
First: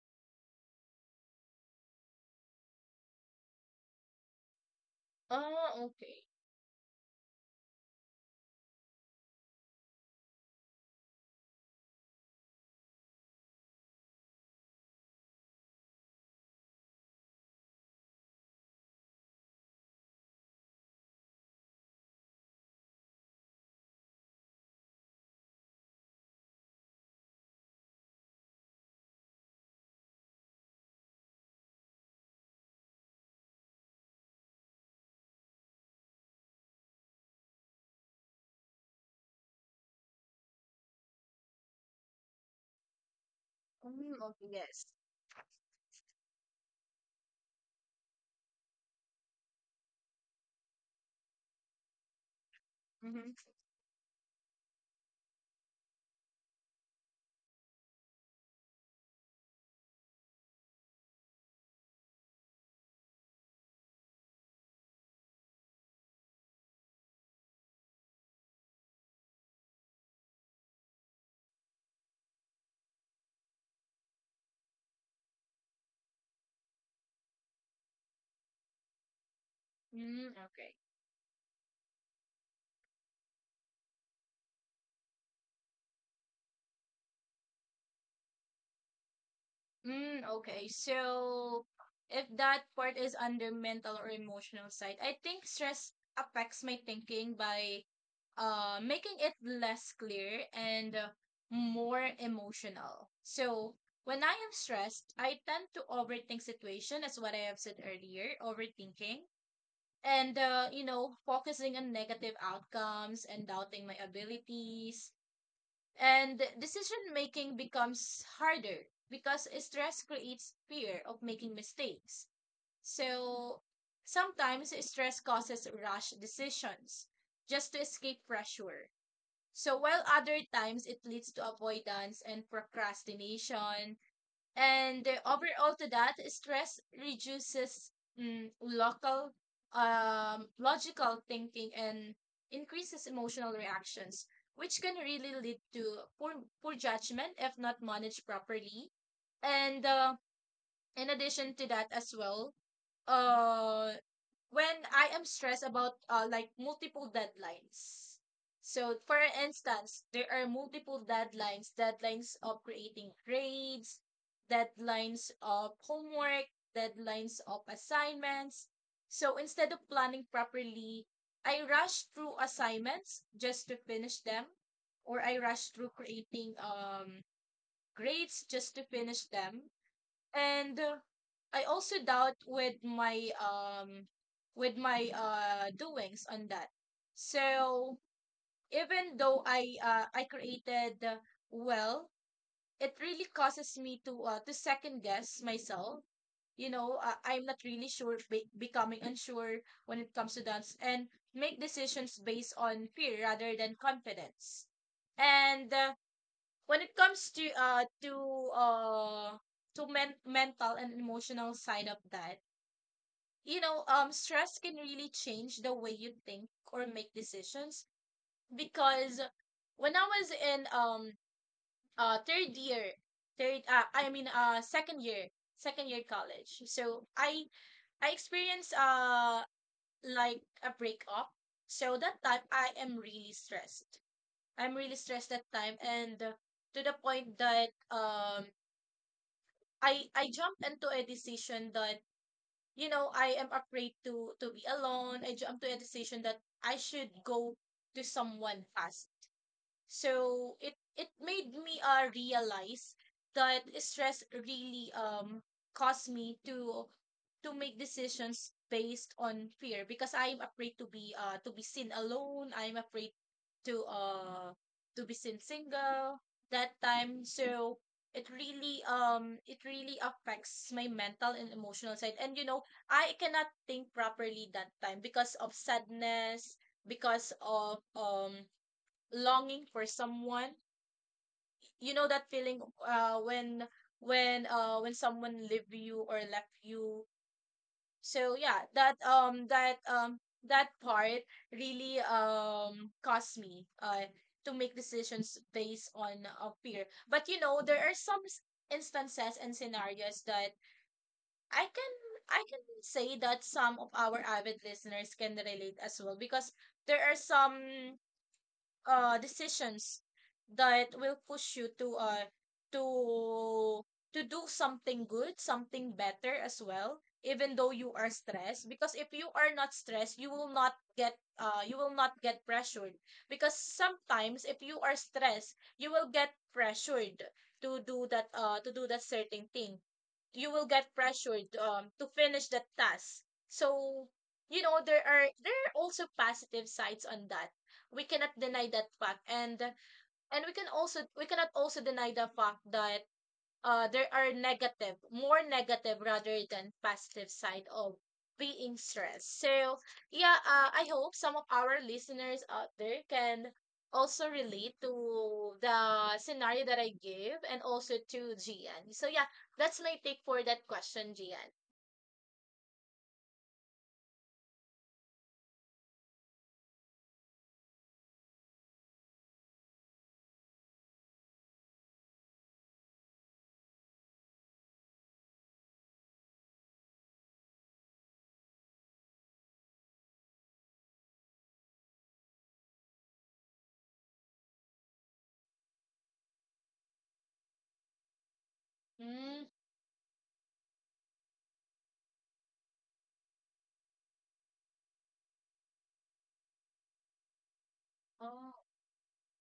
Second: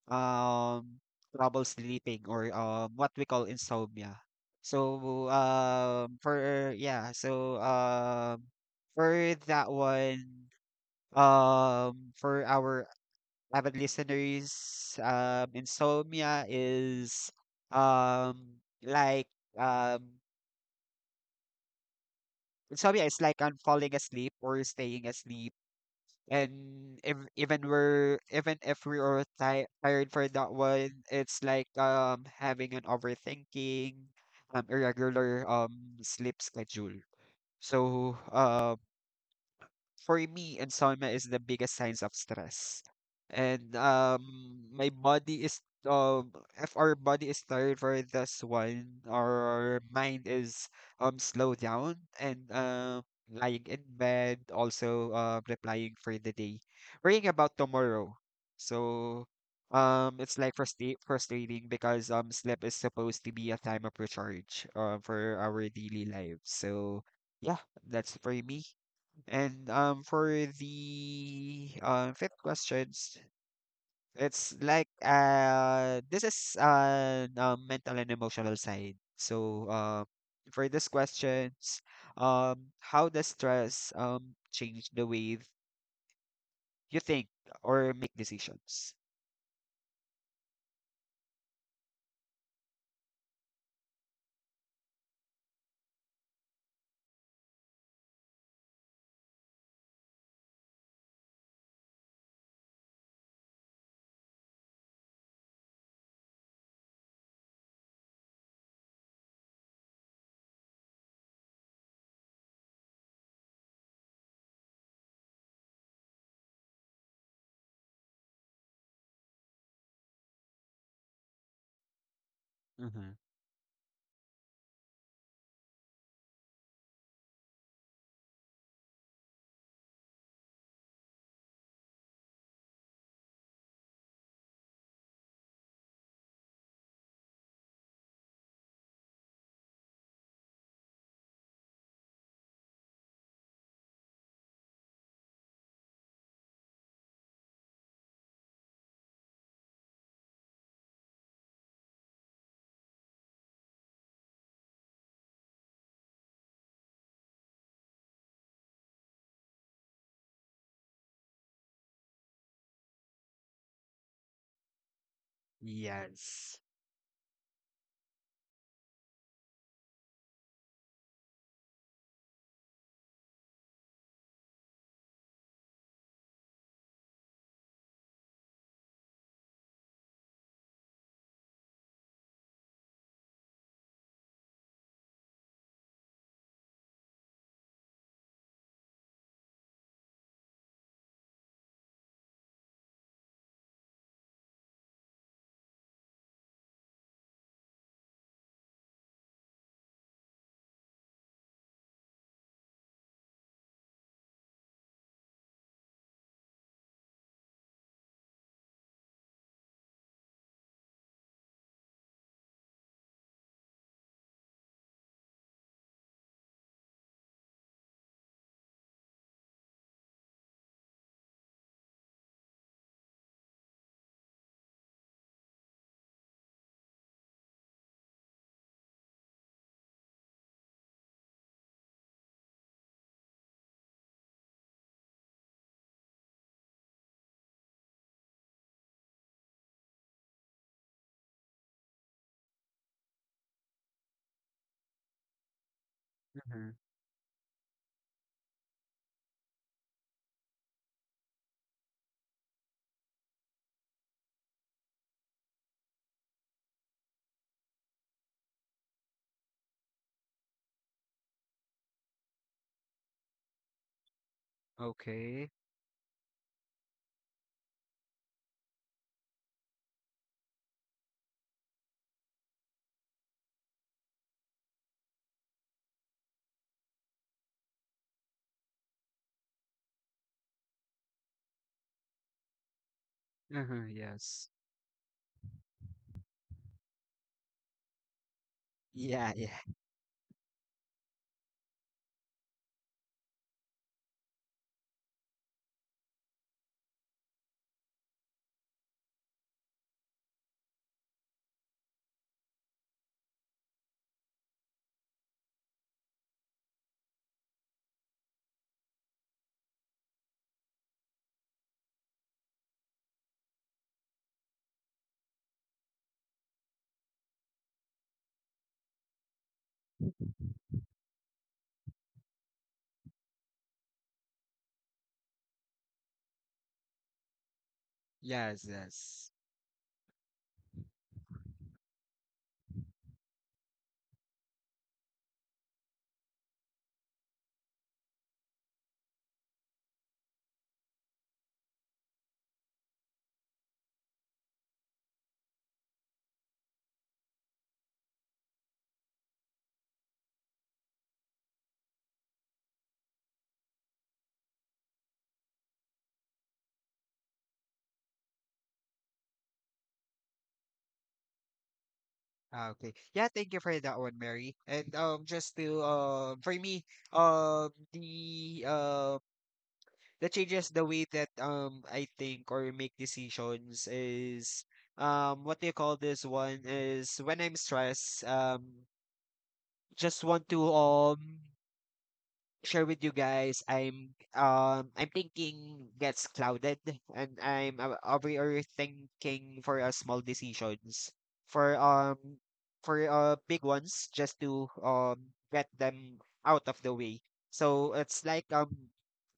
um trouble sleeping, or what we call insomnia. So Oh, okay. for yeah, so for that one, for our avid listeners, insomnia is like um so yeah, it's like I'm falling asleep or staying asleep. And if, even we're even if we are ti tired for that one, it's like having an overthinking, irregular sleep schedule. So for me, insomnia is the biggest signs of stress. And Mm, okay, yes. my body is um, if our body is tired for this one, our mind is slow down, and Mm-hmm. lying in bed, also replying for the day, worrying about tomorrow. So it's like frustrating, because sleep is supposed to be a time of recharge for our daily lives. So yeah, that's for me. And for the fifth questions, it's like this is mental and emotional side. So Mm, for okay. this questions, how does stress change the way you think or make decisions? Mm, okay. So if that part is under mental or emotional side, I think stress affects my thinking by making it less clear and more emotional. So when I am stressed, I tend to overthink situation, as what I have said earlier, overthinking and you know, focusing on negative outcomes, and doubting my abilities. And decision making becomes harder because stress creates fear of making mistakes. Mm-hmm. So sometimes stress causes rash decisions just to escape pressure. So while other times it leads to avoidance and procrastination. And overall to that, stress reduces mm, local logical thinking and increases emotional reactions, which can really lead to poor, poor judgment if not managed properly. And in addition to that as well, uh when I am stressed about like multiple deadlines. So for instance, there are multiple deadlines, deadlines of creating grades, deadlines of homework, Yes. deadlines of assignments. So instead of planning properly, I rush through assignments just to finish them, or I rush through creating grades just to finish them. And I also doubt with my doings on that. So even though I created well, it really causes me to second guess myself. You know, I'm not really sure, becoming unsure when it comes to dance, and make decisions based on fear rather than confidence. And when it comes to uh mental and emotional side of that, you know, stress can really change the way you think or make decisions. Because when I was in third year, third I mean second year, second year college, I experienced like a breakup. So that time I am really stressed, I'm really stressed that time, and to the point that I jumped into a decision that, you know, I am afraid to be alone. I jumped to a decision that Mm-hmm. I should go to someone fast. So it made me realize that stress really caused me to make decisions based on fear, because I'm afraid to be seen alone. I'm afraid to uh to be seen Okay. single that time. So it really affects my mental and emotional side. And you know, I cannot think properly that time because of sadness, because of longing for someone. You know that feeling uh when Mm-hmm. when Yes. uh when someone leave you or left you. So yeah, that Yeah. um Yeah. that um that part really caused me to make decisions based on fear. But you know, there are some instances and scenarios that I can I can say that some of our avid listeners can relate as well, because there are some decisions that will push you to to do something good, something better as well, even though you are stressed. Because if you are not stressed, you will not get you will not get pressured. Because sometimes if you are stressed, you will get pressured Yes. to do that Yes. certain thing. You will get pressured to finish that task. So you know, there are also positive sides on that. We cannot deny that fact, and we can also we cannot also deny the fact that there are negative, more negative rather than positive side of being stressed. So yeah, I hope some of our listeners out there can also relate to the scenario that I gave, and also to Gian. So yeah, that's my take for that question, Gian. Ah, okay. Yeah, thank you for that one, Mary. And just to for me, um, the um, the changes the way that I think or make decisions is what do you call this one? Is when I'm stressed, just want to share with you guys, I'm thinking gets clouded, and I'm Mm. overthinking for small decisions. For um for big ones, just to get them out of the way. So it's like Oh,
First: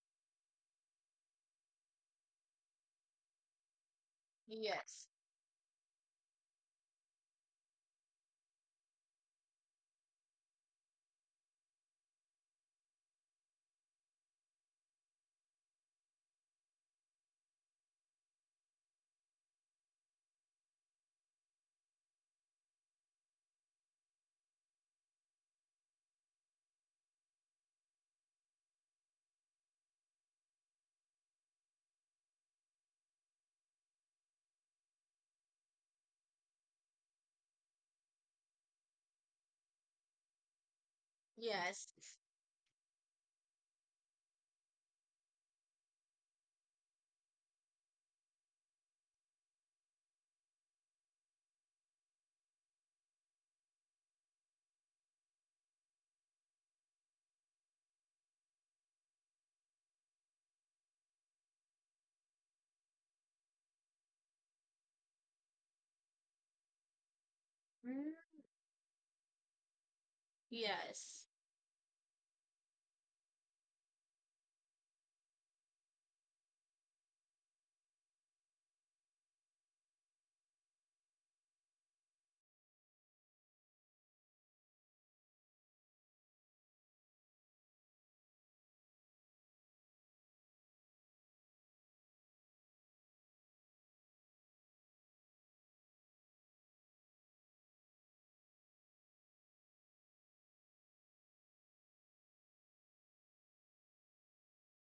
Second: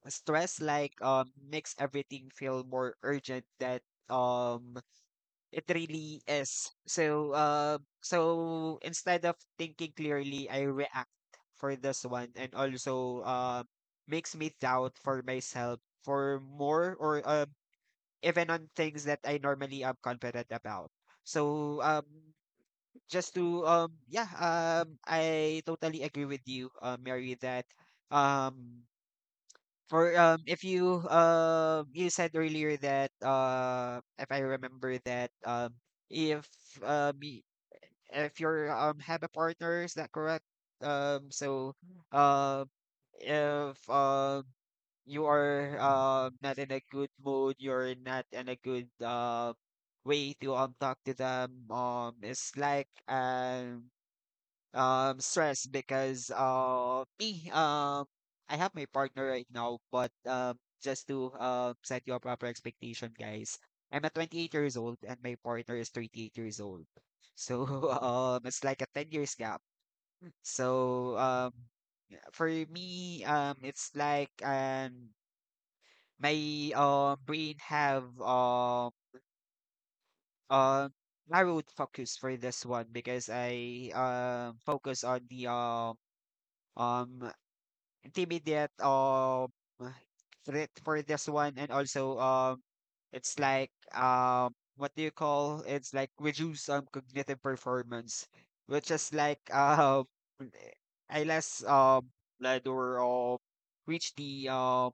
stress like makes everything feel more urgent that um yes, it really is. So, instead of thinking clearly, I react for this one, and also makes me doubt for myself for more, or even on things that I normally am confident about. So, just to yeah, I totally agree with you, Mary, that um. For If you, you said earlier that if I remember that if um, y- if you're have a partner, is that correct? So yes. uh, if you are not in a good mood, you're not in a good way to talk to them. It's like stress, because me, I have my partner right now, but just to set you a proper expectation, guys. I'm at 28 years old and my partner is 38 years old, so Mm, it's like a 10 years gap. So yes, for me it's like my brain have um narrowed focus for this one, because I focus on the um intermediate threat for this one, and also it's like what do you call, it's like reduce cognitive performance, which is like unless led, or reach the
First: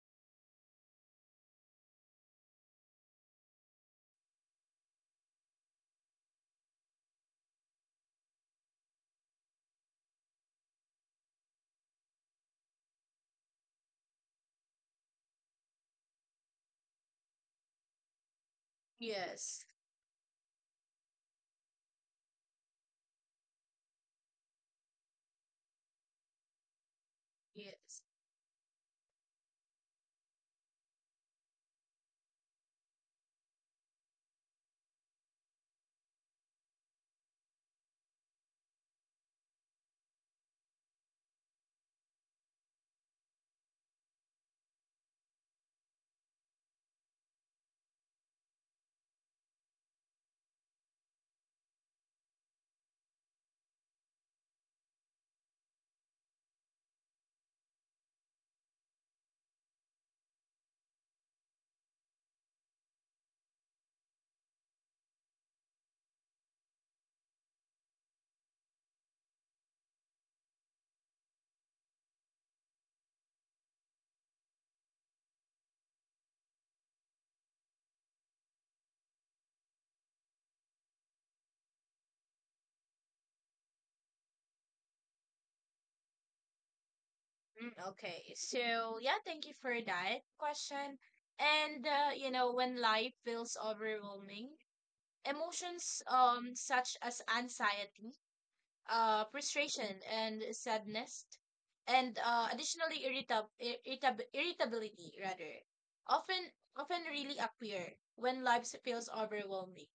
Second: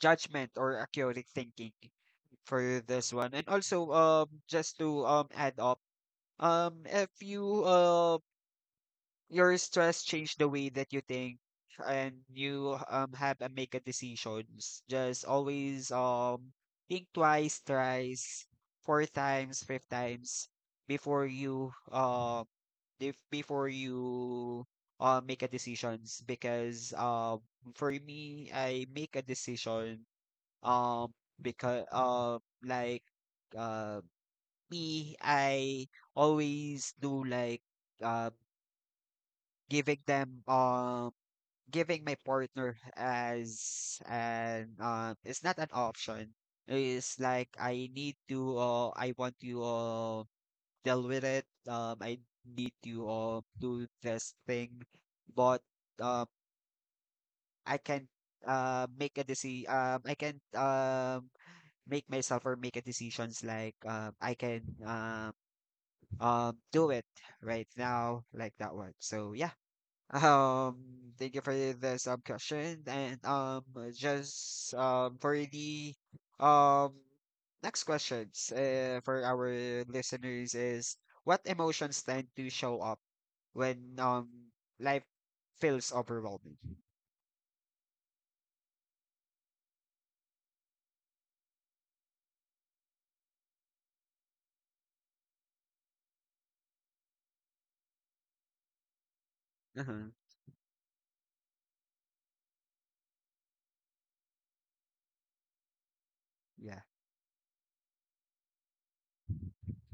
judgment or accurate thinking for this one. And also just to add up, if you your stress change the way that you think, and you have and make a decisions. Just always think twice, thrice, four times, yes, five times before you if before you make a decisions because for yes. me I make a decision, um because like uh me I always do, like uh giving them um giving my partner as an, it's not an option. It's like I need to I want to deal with it. I need to do this thing, but um, I can make a decision. I can make myself or make a decisions like I can do it right now, like that one. So yeah. Thank you for the sub question. And, just for the um next questions, for our listeners is, what emotions tend to show up when life feels overwhelming? Mm. Okay, so yeah, thank you for that question. And you know, when life feels overwhelming, emotions such as anxiety, frustration, Uh-huh. and sadness, and additionally irritability rather, often Yeah. Really appear when life feels overwhelming.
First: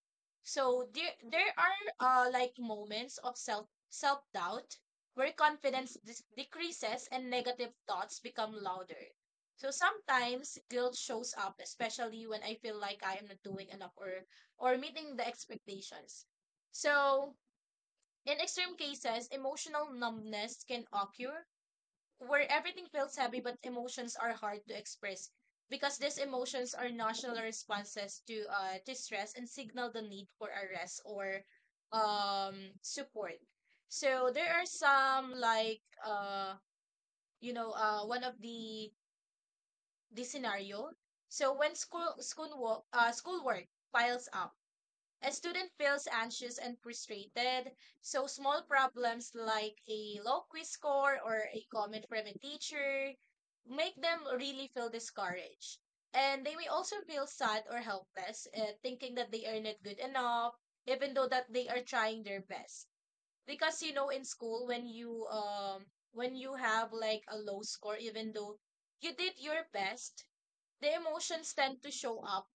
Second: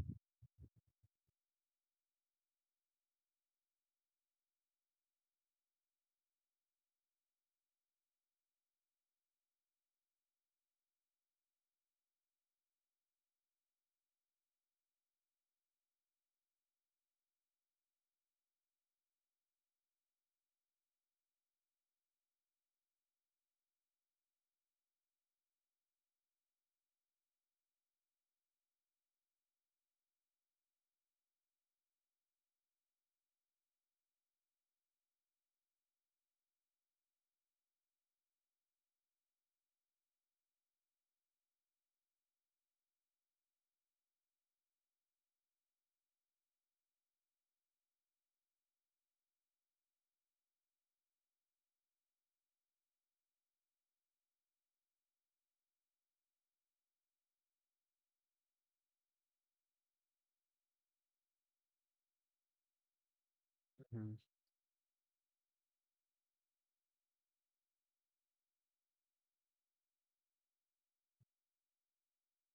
So there are like moments of self doubt where confidence decreases and negative thoughts become louder. So sometimes guilt shows up, especially when I feel like I am not doing enough or meeting the expectations. So in extreme cases, emotional numbness can occur, where everything feels heavy but emotions are hard to express, because these emotions are natural responses to stress and signal the need for a rest or support. So there are some like one of the scenario. So when schoolwork piles up, a student feels anxious and frustrated. So small problems like a low quiz score or a comment from a teacher make them really feel discouraged. And they may also feel sad or helpless, thinking that they are not good enough, even though that they are trying their best. Because you know, Mhm. in school, when you have like a low score, even though you did your best, the emotions tend to show up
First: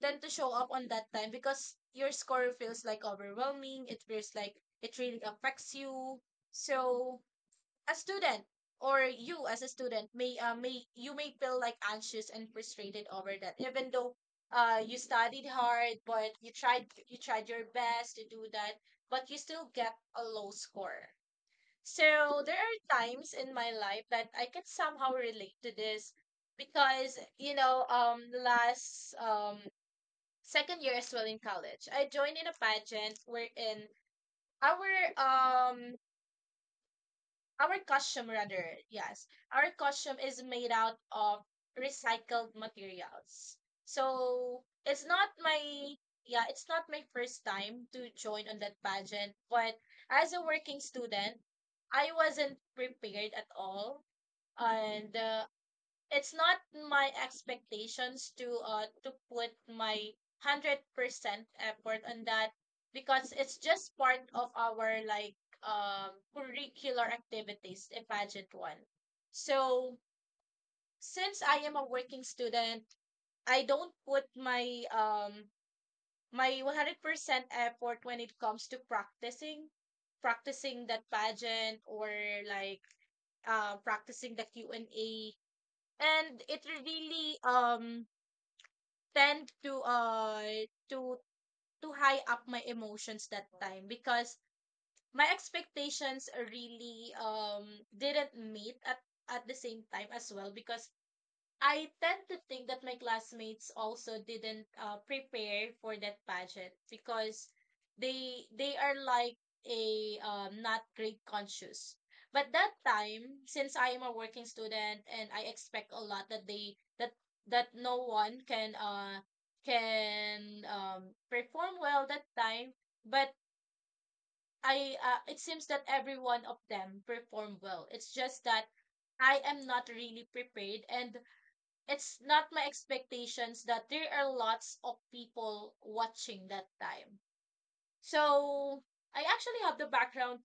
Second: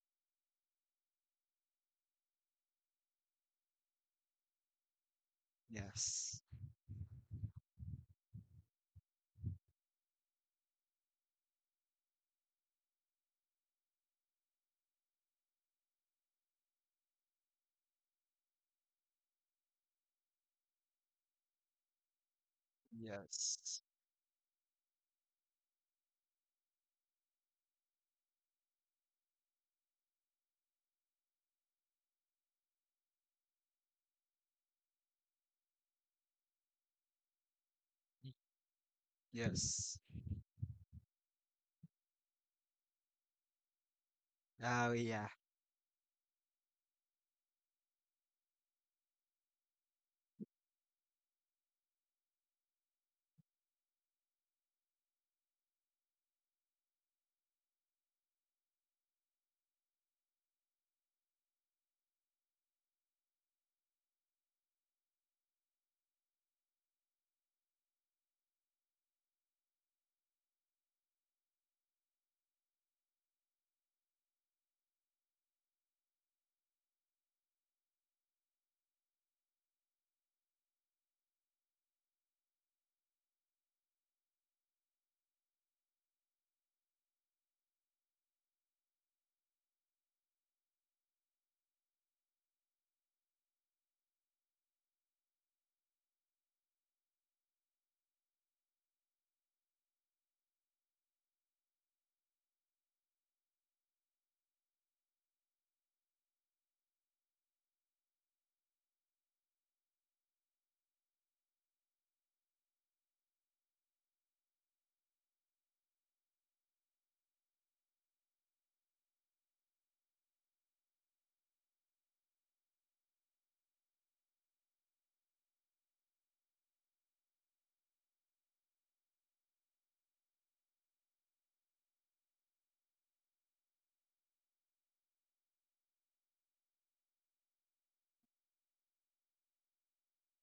on that time, because your score feels like overwhelming. It feels like it really affects you. Yes. So a student or you as a student may you may feel like anxious and frustrated over that, even though you studied hard, but you tried your best to do that, but you still get a low score. So there are times in my Yes. life that I can somehow relate to this, because you know, last second year as well in college, I joined in a pageant wherein our our costume rather, yes, our Yes. costume is made out of recycled materials. So Oh it's not yeah. my yeah, it's not my first time to join on that pageant, but as a working student, I wasn't prepared at all. And it's not my expectations to put my 100% effort on that, because it's just part of our like curricular activities in pageant 1. So since I am a working student, I don't put my my 100% effort when it comes to practicing that pageant, or like practicing the q&a. And it really tend to to to high up my emotions that time, because my expectations really didn't meet at the same time as well, because I tend to think that my classmates also didn't prepare for that pageant, because they are like a not grade conscious. But that time, since I am a working student and I expect a lot that they that that no one can perform well that time. But I it seems that every one of them performed well. It's just that I am not really prepared, and it's not my expectations that there are lots of people watching that time. So I actually have the background.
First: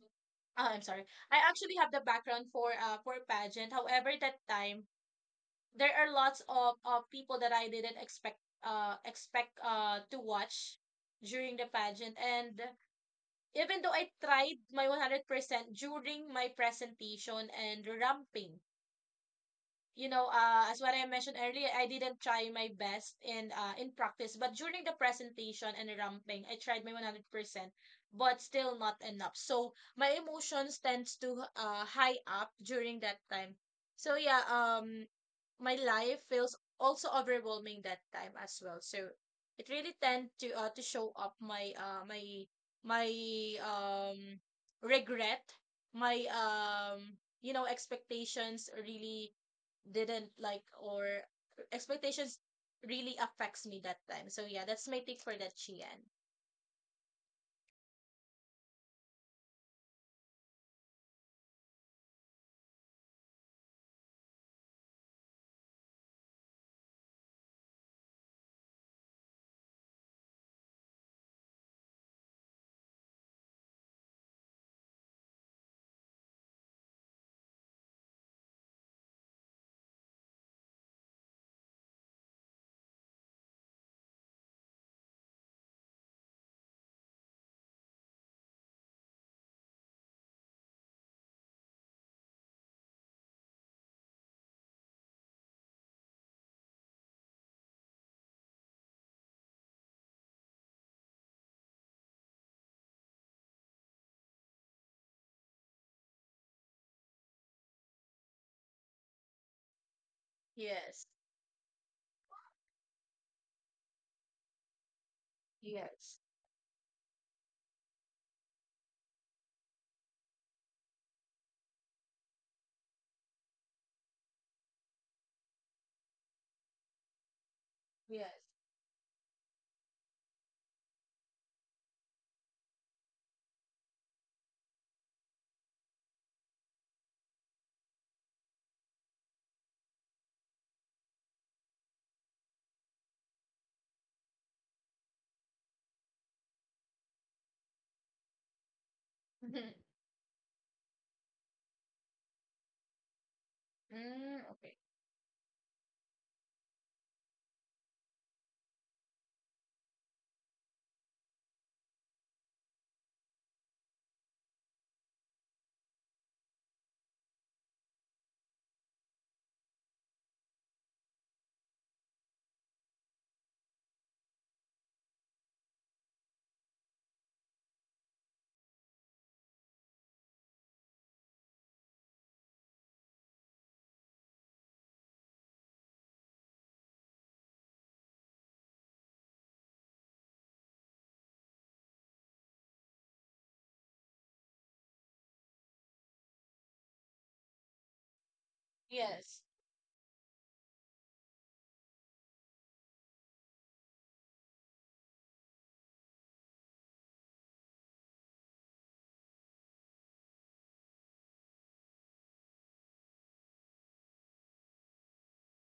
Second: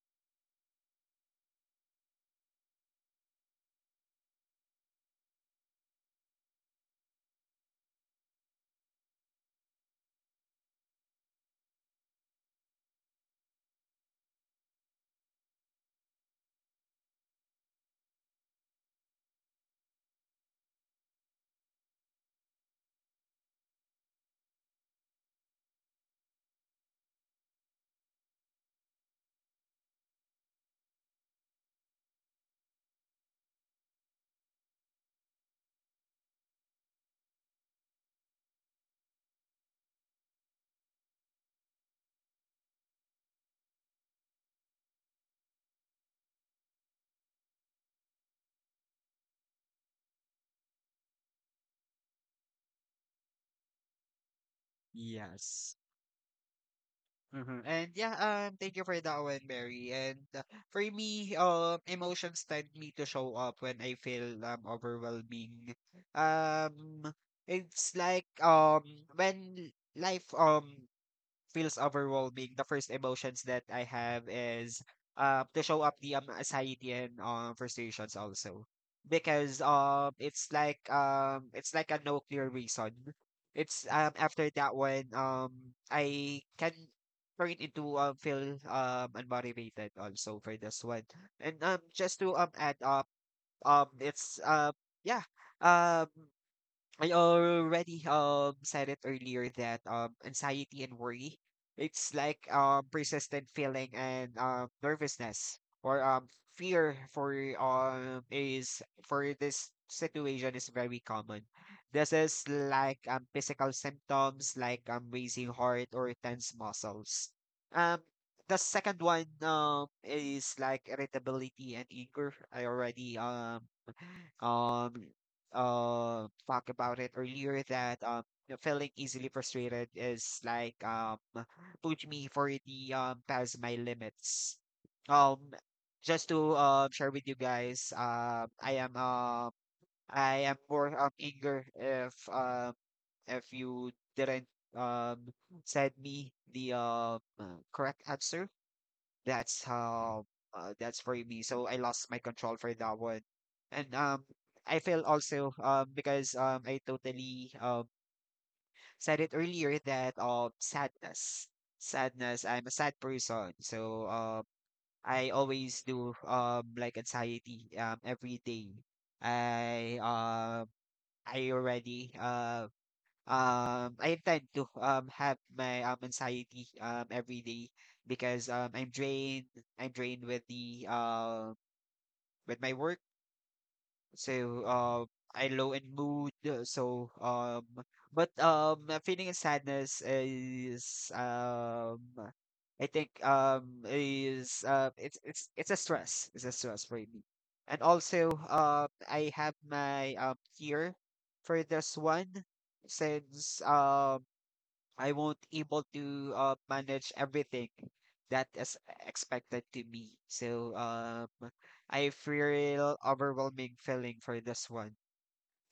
Ah, I'm sorry. I actually have the background for pageant. However, that time there are lots of people that I didn't expect to watch during the pageant. And even though I tried my 100% during my presentation and ramping, you know, as what I mentioned earlier, I didn't try my best in practice, but during the presentation and ramping, I tried my 100%, but still not enough. So my emotions tends to high up during that time. So yeah, my life feels also overwhelming that time as well. So it really tend to show up my my um regret, my you know expectations really didn't like, or expectations really affects me that time. So yeah, that's my take for that, Yes. Chian. Mhm, and yeah, thank you for that one, Mary. And for me, emotions tend me to show up when I feel overwhelming. Um, it's like when life feels overwhelming, the first emotions that I have is, to show up the, anxiety and, frustrations also. Because it's like a no clear reason. It's after that one I can turn into feel unmotivated also for this one. And just to add up, it's yeah um I already said it earlier that, anxiety and worry, it's like persistent feeling and nervousness or fear for is for this situation is very Yes. common. This is like physical symptoms like raising heart or Yes. tense muscles. Um the second one is like irritability and anger. I already um talk about it earlier that, Yes. you know, feeling easily frustrated is like push me for the past my limits. Um just to share with you guys, I am more eager if you didn't um send me the correct answer, that's Mhm. how, that's for me. So I lost my control for that one. And Mm, I okay. feel also because I totally said it earlier that, sadness. Sadness. I'm a sad person. So I always do like anxiety every day. I um I already uh I tend to have my anxiety every day because I'm drained, with the, with my work. So I low in mood, so but a feeling of sadness is, I think, is it's a stress, it's a stress for me. And also I Yes. have my fear for this one since, I won't able to, manage everything that is expected to me. So I feel overwhelming feeling for this one.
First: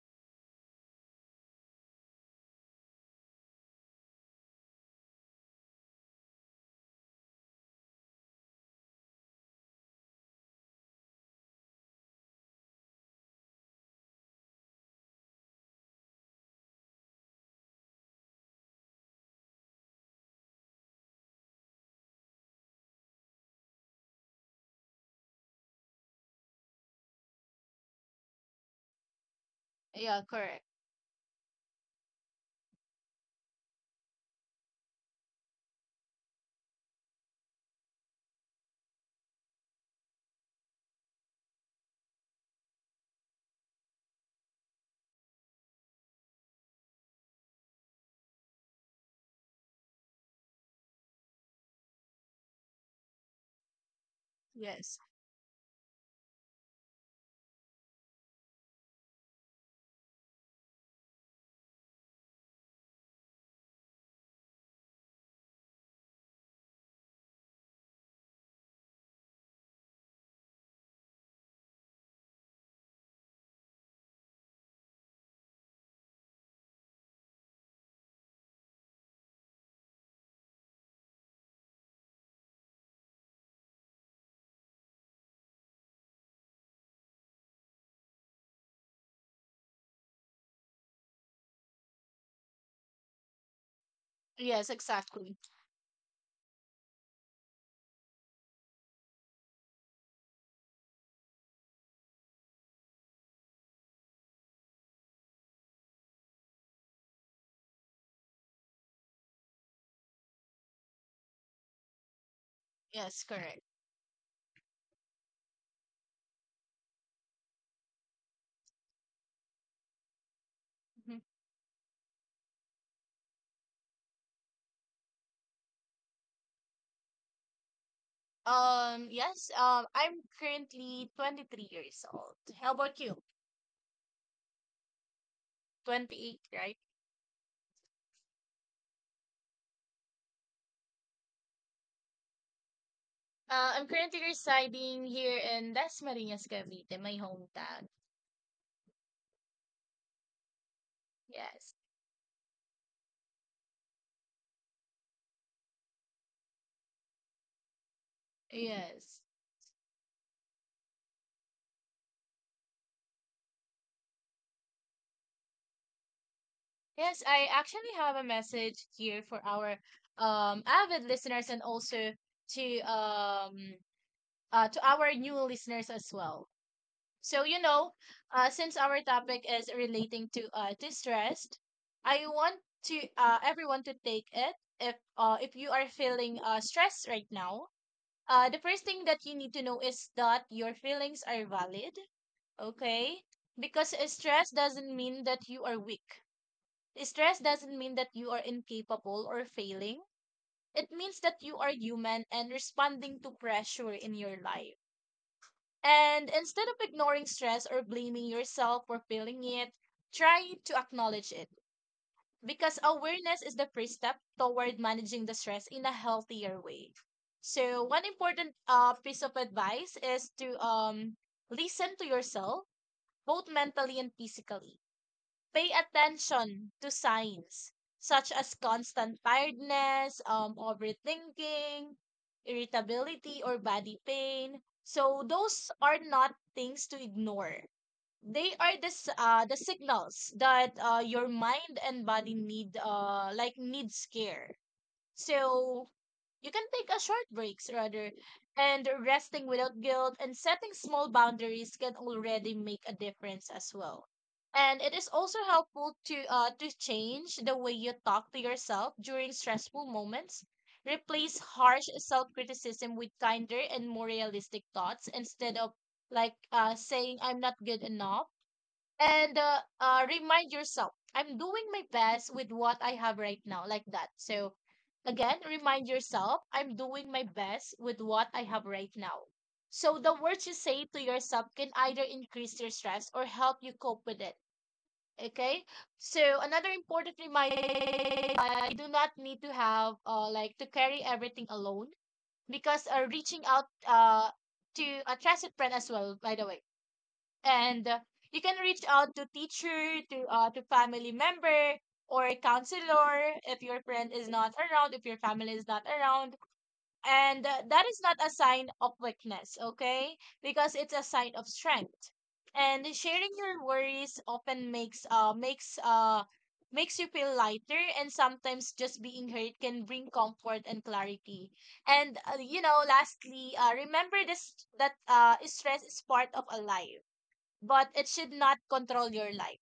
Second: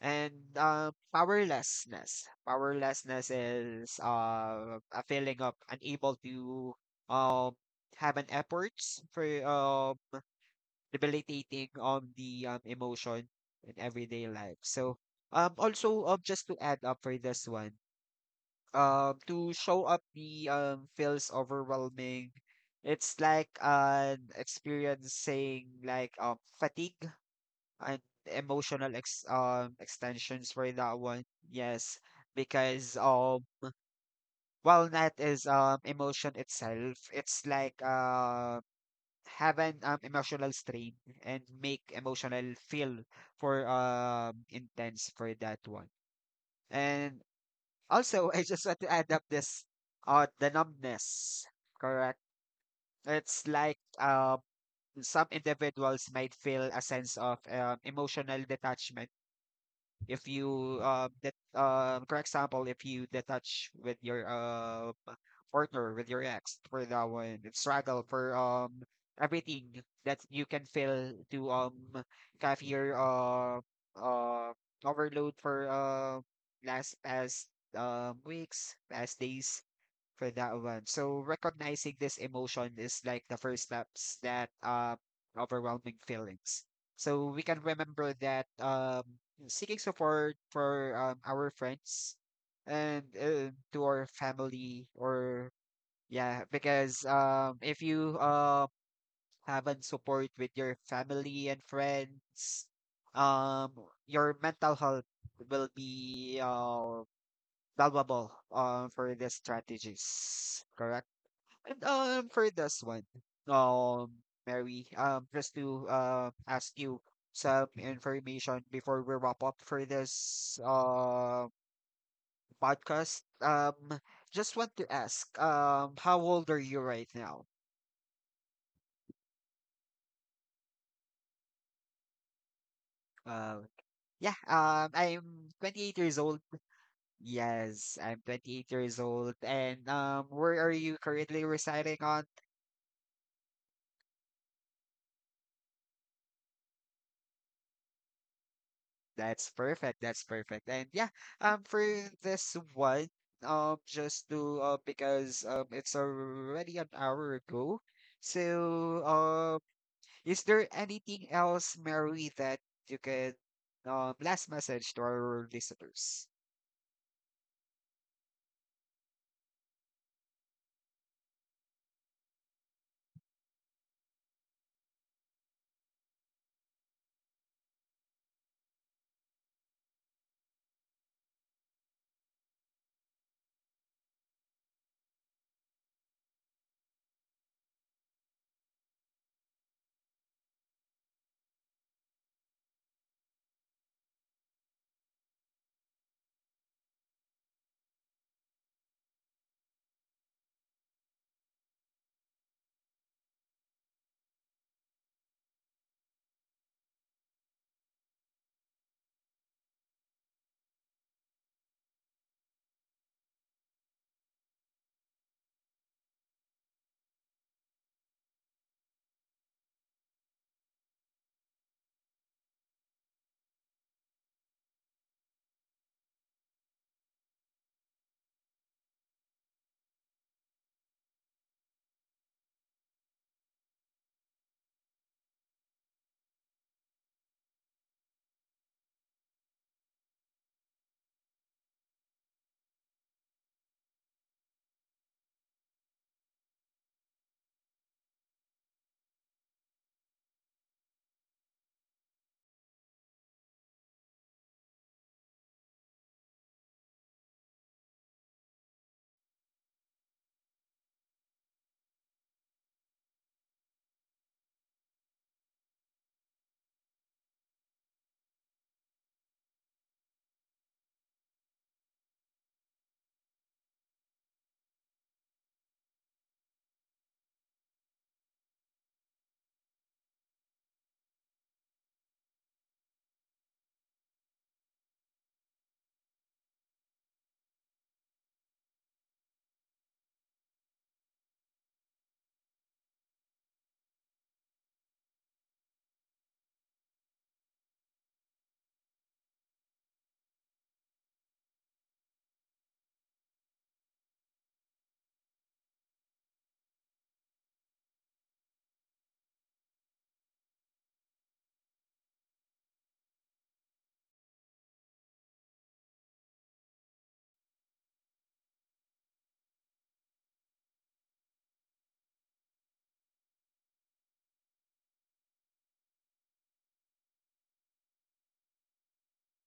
And, powerlessness. Powerlessness is, a feeling of unable to, um, have an efforts for, debilitating on the, emotion in everyday life. So, also, just to add up for this one, to show up me feels overwhelming. It's like an experience saying like fatigue and emotional ex Yeah, extensions correct. for that one. Yes, because while that is emotion itself. It's like have an, emotional strain and make emotional feel for intense for that one. And also, I just want to add up this, the numbness. Correct. It's like Yes. some individuals might feel a sense of, emotional detachment. If you uh that uh for example, if you detach with your, partner, with your ex for that one, and struggle for everything that you can feel to have your uh overload for last past, weeks past days for that one. So recognizing this emotion is like the first steps that, overwhelming feelings. So we can remember that seeking support for, our friends and, to our Yes, family, exactly. or yeah, because if you haven't support with your family and friends, um your mental health will be, valuable, for the strategies, correct. And, for this one, Yes, correct. um, Mary, just to ask you some information before we wrap up for this, Mhm. Podcast. Just want to ask, how old are you right now? Yes, I'm currently 23 years old. How about you? Uh, yeah, I'm 28 years 28, old. right? Yes, I'm 28 years old. And where are you currently residing on? I'm currently residing here in Las Marinas, Cavite, my hometown. That's perfect. That's perfect. And yeah, Yes. for this one, just to because it's already an hour ago. So, Yes. Is there anything else, Mary, that you could, last message to our listeners? Yes, I actually have a message here for our avid listeners, and also to um to our new listeners as well. So you know, since our topic is relating to stress, I want to everyone to take it. If if you are feeling stress right now, the first thing that you need to know is that your feelings are valid, okay? Because stress doesn't mean that you are weak. Stress doesn't mean that you are incapable or failing. It means that you are human and responding to pressure in your life. And instead of ignoring stress or blaming yourself for feeling it, try to acknowledge it. Because awareness is the first step toward managing the stress in a healthier way. So one important piece of advice is to listen to yourself, both mentally and physically. Pay attention to signs such as constant tiredness, overthinking, irritability, or body pain. So those are not things to ignore. They are the the signals that your mind and body need like needs care. So you can take a short breaks rather, and resting without guilt and setting small boundaries can already make a difference as well. And it is also helpful to change the way you talk to yourself during stressful moments. Replace harsh self-criticism with kinder and more realistic thoughts. Instead of like saying I'm not good enough, and remind yourself I'm doing my best with what I have right now, like that. So again, remind yourself I'm doing my best with what I have right now. So the words you say to yourself can either increase your stress or help you cope with it. Okay. So another important reminder, I do not need to have like to carry everything alone, because reaching out to a trusted friend as well, by the way. And you can reach out to teacher, to family member, or a counselor if your friend is not around, if your family is not around. And that is not a sign of weakness, okay? Because it's a sign of strength. And sharing your worries often makes you feel lighter, and sometimes just being heard can bring comfort and clarity. And you know, lastly, remember this, that uh, stress is part of a life, but it should not control your life.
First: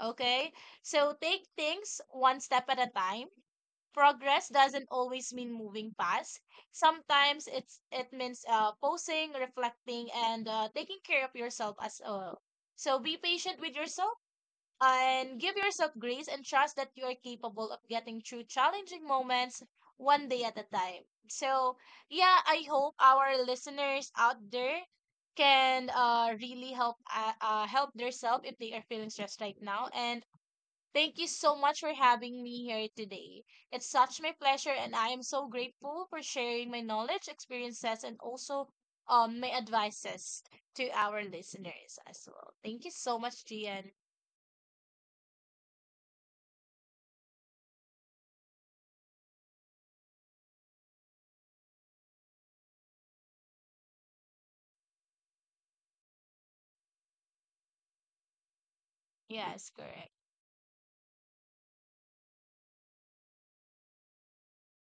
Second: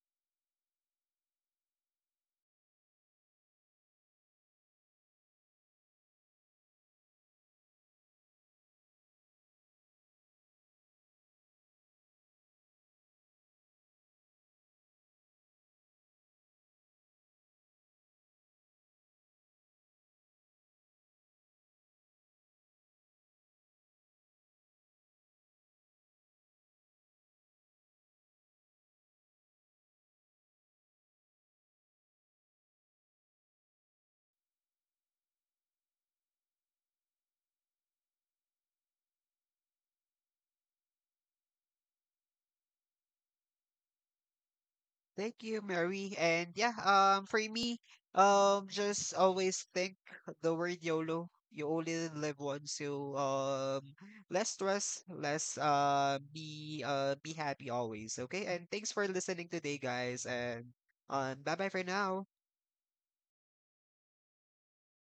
Okay? So take things one step at a time. Progress doesn't always mean moving fast. Sometimes it's it means pausing, reflecting, and taking care of yourself as well. So be patient with yourself, and give yourself grace, and trust that you are capable of getting through challenging moments one day at a time. So yeah, I hope our listeners out there can really help help themselves if they are feeling stressed right now. And thank you so much for having me here today. It's such my pleasure, and I am so grateful for sharing my knowledge, experiences, and also my advices to our listeners as well. Thank you so much, Gian. Thank you, Mary. And yeah, for me, just always think the word YOLO. You only live once. So less stress, less, be happy always. Okay. And thanks for listening today, Yes, correct. guys. And bye bye for now.